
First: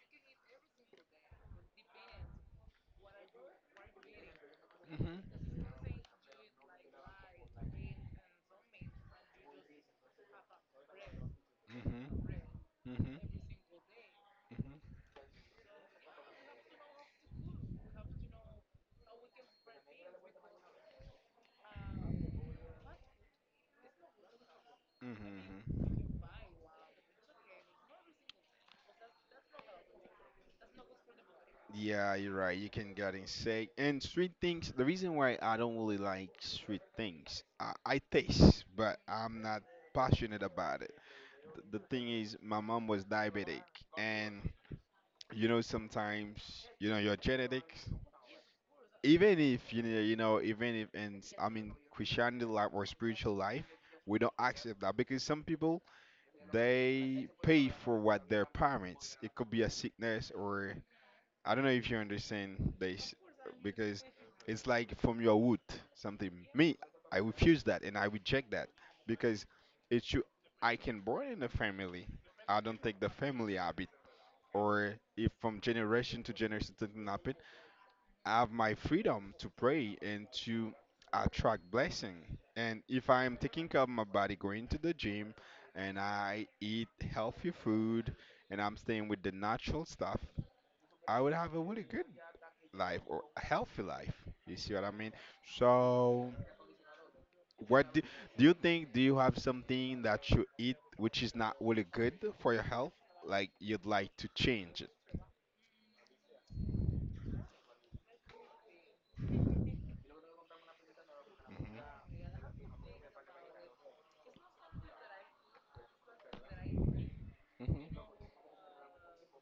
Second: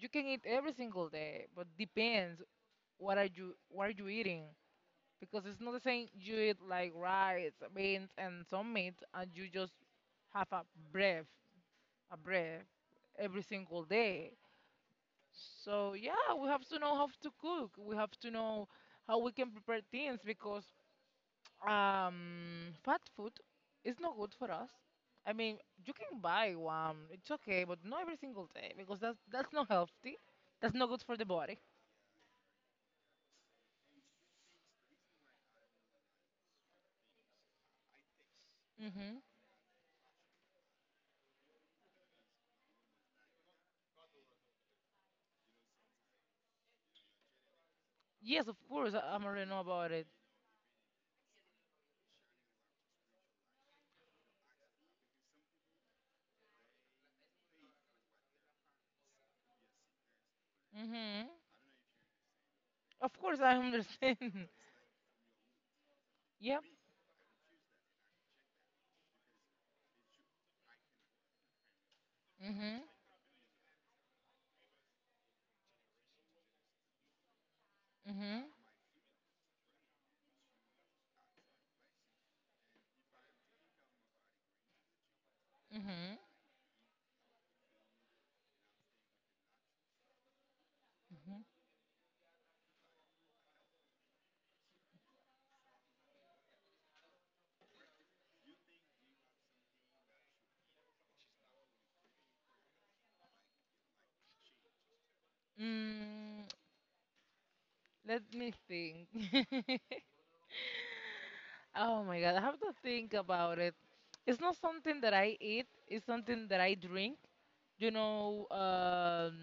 [SPEAKER 1] You can eat every single day, but depends what are you eating.
[SPEAKER 2] Mhm.
[SPEAKER 1] Because it's not the same you eat like rice, beans, and some meat, and you just have breath,
[SPEAKER 2] Mhm.
[SPEAKER 1] a breath
[SPEAKER 2] Mhm.
[SPEAKER 1] every single day.
[SPEAKER 2] Mhm.
[SPEAKER 1] So yeah, we have to know how to cook. We have to know how we can prepare things because fat food is not good for us. I mean,
[SPEAKER 2] Mhm.
[SPEAKER 1] you can buy one, it's okay, but not every single day because that's not healthy. That's not good for the body.
[SPEAKER 2] Yeah, you're right. You can get insane. And sweet things, the reason why I don't really like sweet things, I taste, but
[SPEAKER 1] Hmm
[SPEAKER 2] I'm not passionate about it. The thing is, my mom was diabetic, and you know, sometimes, you know, your genetics,
[SPEAKER 1] Yes, of course, I
[SPEAKER 2] even
[SPEAKER 1] already know
[SPEAKER 2] if,
[SPEAKER 1] about it.
[SPEAKER 2] you know even if, and I mean, Christianity life or spiritual life, we don't accept that because some people, they pay for what their parents, it could be a sickness or
[SPEAKER 1] Hmm
[SPEAKER 2] I don't know if you understand
[SPEAKER 1] Of
[SPEAKER 2] this
[SPEAKER 1] course, I
[SPEAKER 2] because
[SPEAKER 1] understand.
[SPEAKER 2] it's like from your wood something.
[SPEAKER 1] Yep.
[SPEAKER 2] Me, I refuse that and I reject that because it's you. I can born in a family. I don't
[SPEAKER 1] Mhm.
[SPEAKER 2] take the family habit or if from generation to generation something happen. I
[SPEAKER 1] Mhm.
[SPEAKER 2] have my freedom to pray and to attract blessing. And if I am taking care of my body, going to the gym, and
[SPEAKER 1] Mhm.
[SPEAKER 2] I eat healthy food, and I'm staying with the natural stuff, I would
[SPEAKER 1] Mhm.
[SPEAKER 2] have a really good life or a healthy life. You see what I mean? So, what do, do you think? Do you have something that you eat which is not really good for your health? Like you'd like to change it?
[SPEAKER 1] Mm, let me think. Oh
[SPEAKER 2] hmm
[SPEAKER 1] my God, I have to think about it. It's not something that I eat, it's something that I drink. You
[SPEAKER 2] hmm
[SPEAKER 1] know,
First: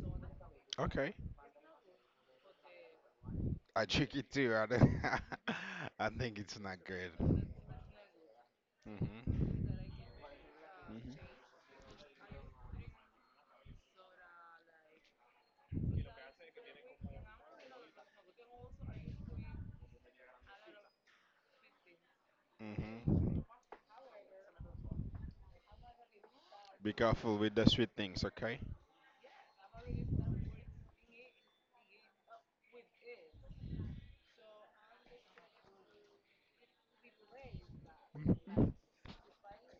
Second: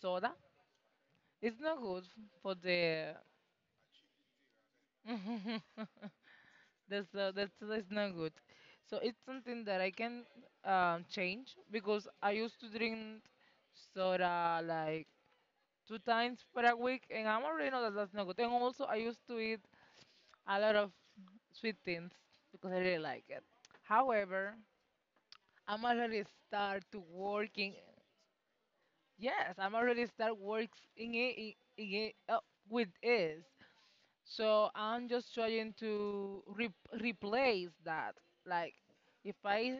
[SPEAKER 1] soda.
[SPEAKER 2] Okay,
[SPEAKER 1] It's not good for the
[SPEAKER 2] I check it too. I, don't- I think it's not good.
[SPEAKER 1] that's not good. So it's something
[SPEAKER 2] hmm
[SPEAKER 1] that I can
[SPEAKER 2] hmm
[SPEAKER 1] change because I used to drink soda like 2 times per week, and I'm already know that that's not good. And also, I used to eat a lot of sweet things because I really like it.
[SPEAKER 2] hmm
[SPEAKER 1] However, I'm already start
[SPEAKER 2] Be
[SPEAKER 1] to
[SPEAKER 2] careful with the
[SPEAKER 1] working.
[SPEAKER 2] sweet things, okay?
[SPEAKER 1] Yes, I'm already start works in it, in it with this. So I'm just trying to replace that.
[SPEAKER 2] Mhm.
[SPEAKER 1] Like, if I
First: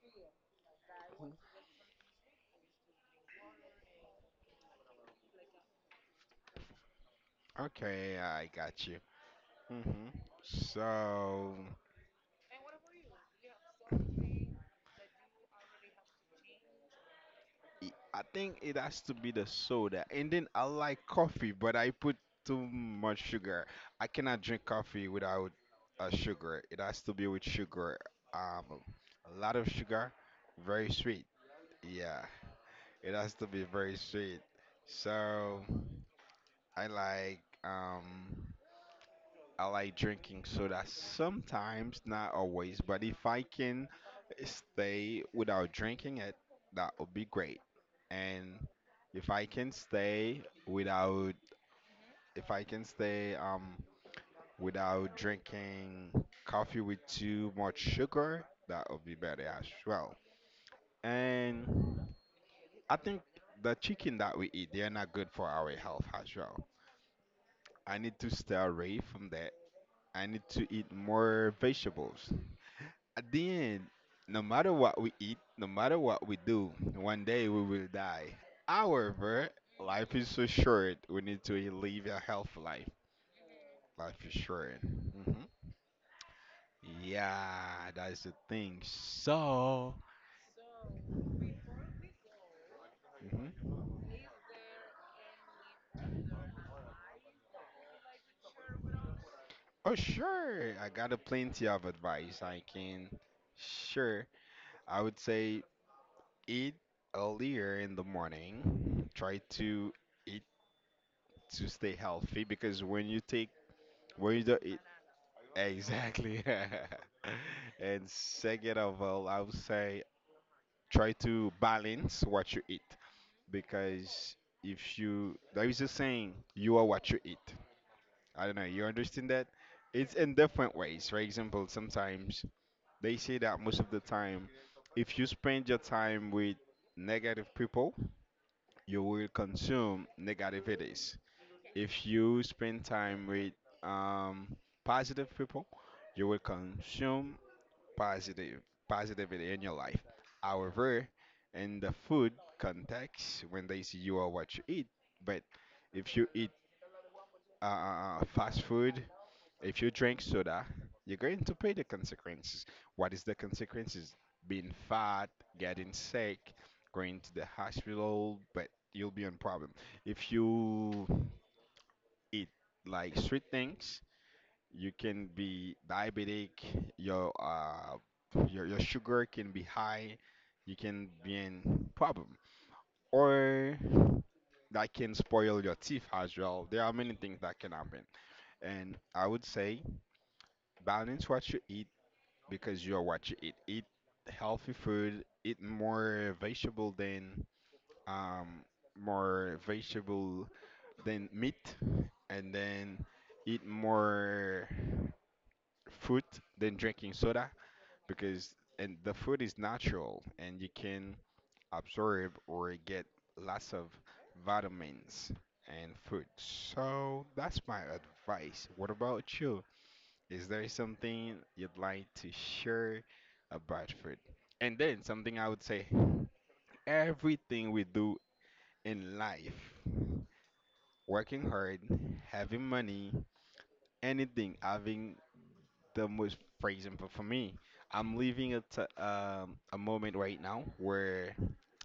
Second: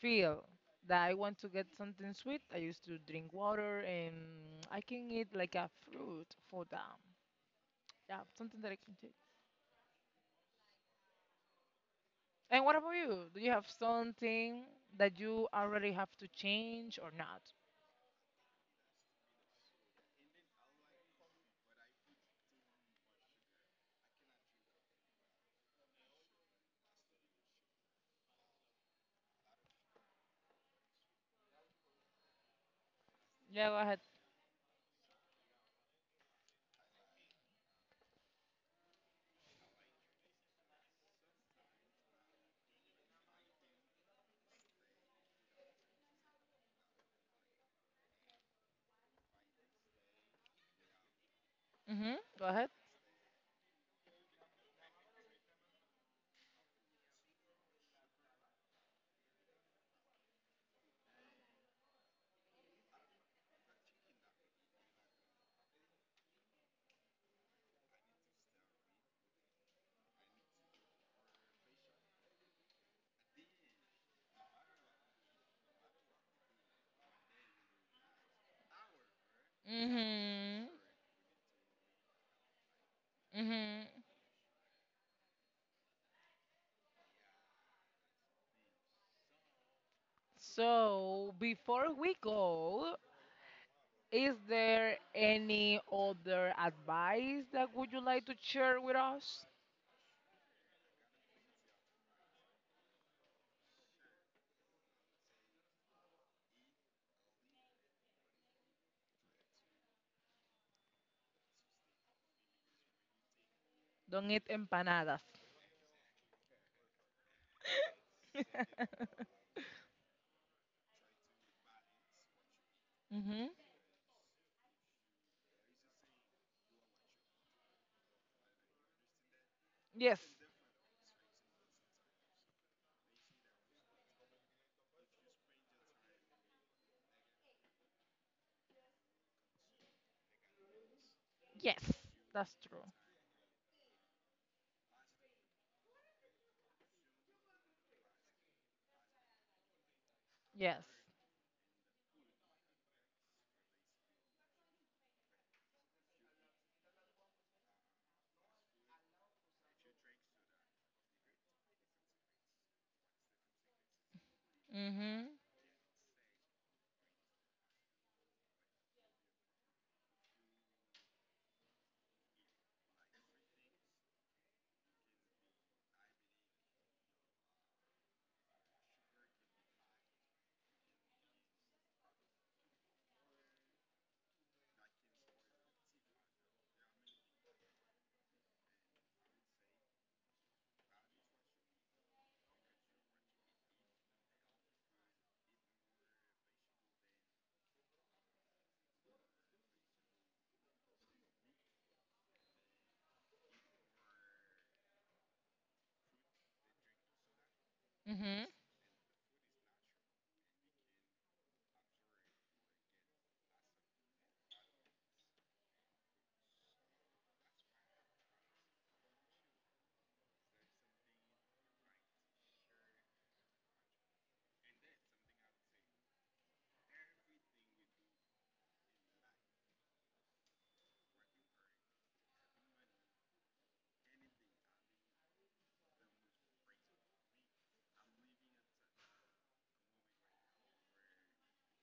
[SPEAKER 1] feel that I want to get something sweet, I used to drink water and I can eat like a fruit for that.
[SPEAKER 2] Okay,
[SPEAKER 1] Yeah,
[SPEAKER 2] I
[SPEAKER 1] something that I
[SPEAKER 2] got
[SPEAKER 1] can
[SPEAKER 2] you.
[SPEAKER 1] do.
[SPEAKER 2] hmm So.
[SPEAKER 1] And what about you? Do you have something that you already have to change or not?
[SPEAKER 2] I think it has to be the soda. And then I like coffee, but I put too much sugar. I cannot drink coffee without sugar. It has to be with sugar. Um, a lot of sugar, very sweet. Yeah, it has to be
[SPEAKER 1] Yeah, go
[SPEAKER 2] very
[SPEAKER 1] ahead.
[SPEAKER 2] sweet. So I like um I like drinking soda sometimes, not always, but if I can stay without drinking it, that would be great. And if I can stay without,
[SPEAKER 1] Mhm. Go
[SPEAKER 2] if I
[SPEAKER 1] ahead.
[SPEAKER 2] can stay um without drinking coffee with too much sugar, that would be better as well. And I think the chicken that we eat, they're not good for our health as well. I need to stay away from that. I need to eat more vegetables. At the end, no matter what we eat, no matter what we do, one day we will die. However, life is so
[SPEAKER 1] Mhm.
[SPEAKER 2] short. We need to live a healthy life.
[SPEAKER 1] Mhm.
[SPEAKER 2] Life is short. hmm Yeah, that's the thing. So,
[SPEAKER 1] So before we go,
[SPEAKER 2] Mhm.
[SPEAKER 1] is there any other advice that would you like to share with us?
[SPEAKER 2] Oh sure, I got a plenty of advice. Sure, I would say eat earlier in the morning. Try to eat to stay healthy because when you take
[SPEAKER 1] Don't
[SPEAKER 2] when you
[SPEAKER 1] eat
[SPEAKER 2] do
[SPEAKER 1] empanadas.
[SPEAKER 2] exactly. And second of all, I would say try to balance what you eat
[SPEAKER 1] mhm.
[SPEAKER 2] because if you, there is a saying, you are what you eat. I don't know, you understand that? It's
[SPEAKER 1] Yes.
[SPEAKER 2] in different ways. For example, sometimes they say that most of the time, if you spend your time with negative people, you will consume negativities.
[SPEAKER 1] Yes.
[SPEAKER 2] If you
[SPEAKER 1] That's true.
[SPEAKER 2] spend time with um, positive people, you will consume positive positivity in your life.
[SPEAKER 1] Yes.
[SPEAKER 2] However, in the food context, when they see you are what you eat, but if you eat fast food, if you drink soda, you're going to pay the consequences. What is the consequences? Being fat,
[SPEAKER 1] Mhm.
[SPEAKER 2] getting sick, going to the hospital, but you'll be on problem. If you eat like sweet things, you can be diabetic. Your uh, your sugar can be high. You can be in problem, or that can spoil your teeth as well. There are many things that can happen, and I would say balance what you eat because you're what you eat. Eat healthy food. Eat um more vegetable than meat, and then eat more fruit than drinking soda
[SPEAKER 1] Mhm.
[SPEAKER 2] because and the food is natural and you can absorb or get lots of vitamins and food. So that's my advice. What about you? Is there something you'd like to share about food? And then something I would say everything we do in life, working hard, having money, anything, having the most freezing. But for me, I'm living at a moment right now where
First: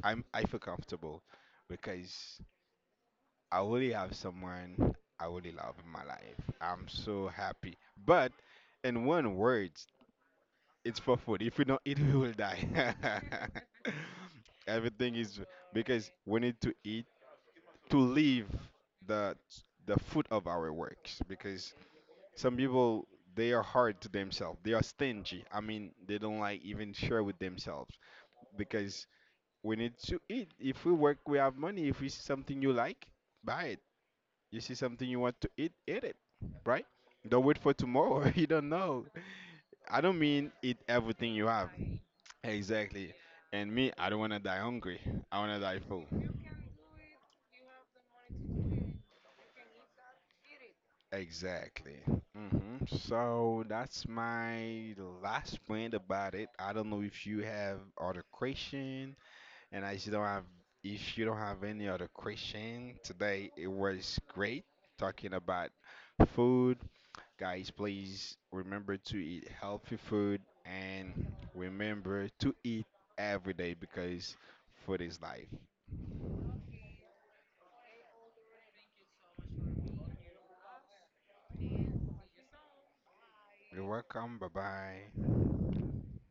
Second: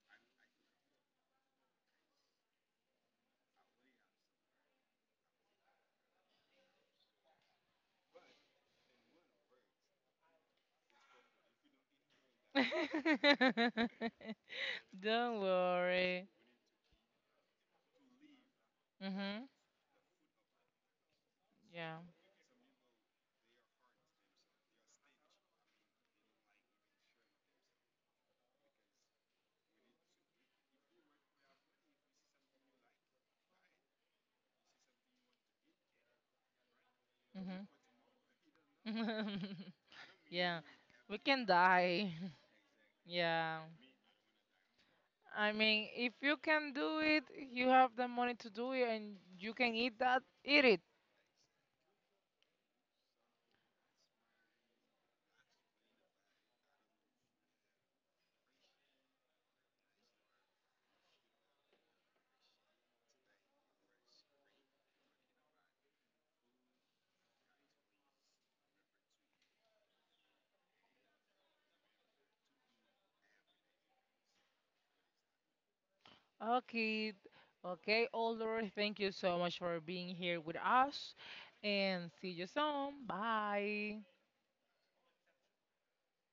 [SPEAKER 2] I feel comfortable because I really have someone I really love in my life. I'm so happy. But in one word, it's for food. If we don't eat, we will die. Everything is
[SPEAKER 1] Don't
[SPEAKER 2] because
[SPEAKER 1] worry.
[SPEAKER 2] we need to eat to live the
[SPEAKER 1] Mhm.
[SPEAKER 2] the fruit of our works because
[SPEAKER 1] Yeah.
[SPEAKER 2] some people they are hard to themselves. They are stingy. I mean, they don't like even share with themselves because we need to eat. If we work, we have money. If we see something you like, buy it. You see something you want to eat, eat it. Right? Don't wait
[SPEAKER 1] Mhm.
[SPEAKER 2] for tomorrow. You don't know. I don't mean
[SPEAKER 1] Yeah.
[SPEAKER 2] eat
[SPEAKER 1] We
[SPEAKER 2] everything
[SPEAKER 1] can
[SPEAKER 2] you have.
[SPEAKER 1] die.
[SPEAKER 2] Exactly.
[SPEAKER 1] Yeah.
[SPEAKER 2] And me, I don't want to die hungry. I
[SPEAKER 1] I
[SPEAKER 2] want to die
[SPEAKER 1] mean,
[SPEAKER 2] full.
[SPEAKER 1] if you can do it, you have the money to do it, and you can eat that. Eat it.
[SPEAKER 2] Exactly. So that's my last point about it. I don't know if you have other question, and I just don't have. If you don't have any other question today, it was great talking about food. Guys, please remember to eat healthy food and remember to eat every day because food is life.
[SPEAKER 1] Okay. Okay, older. Thank you so much for being here with us, and see you soon.
[SPEAKER 2] You're
[SPEAKER 1] Bye.
[SPEAKER 2] welcome. Bye bye.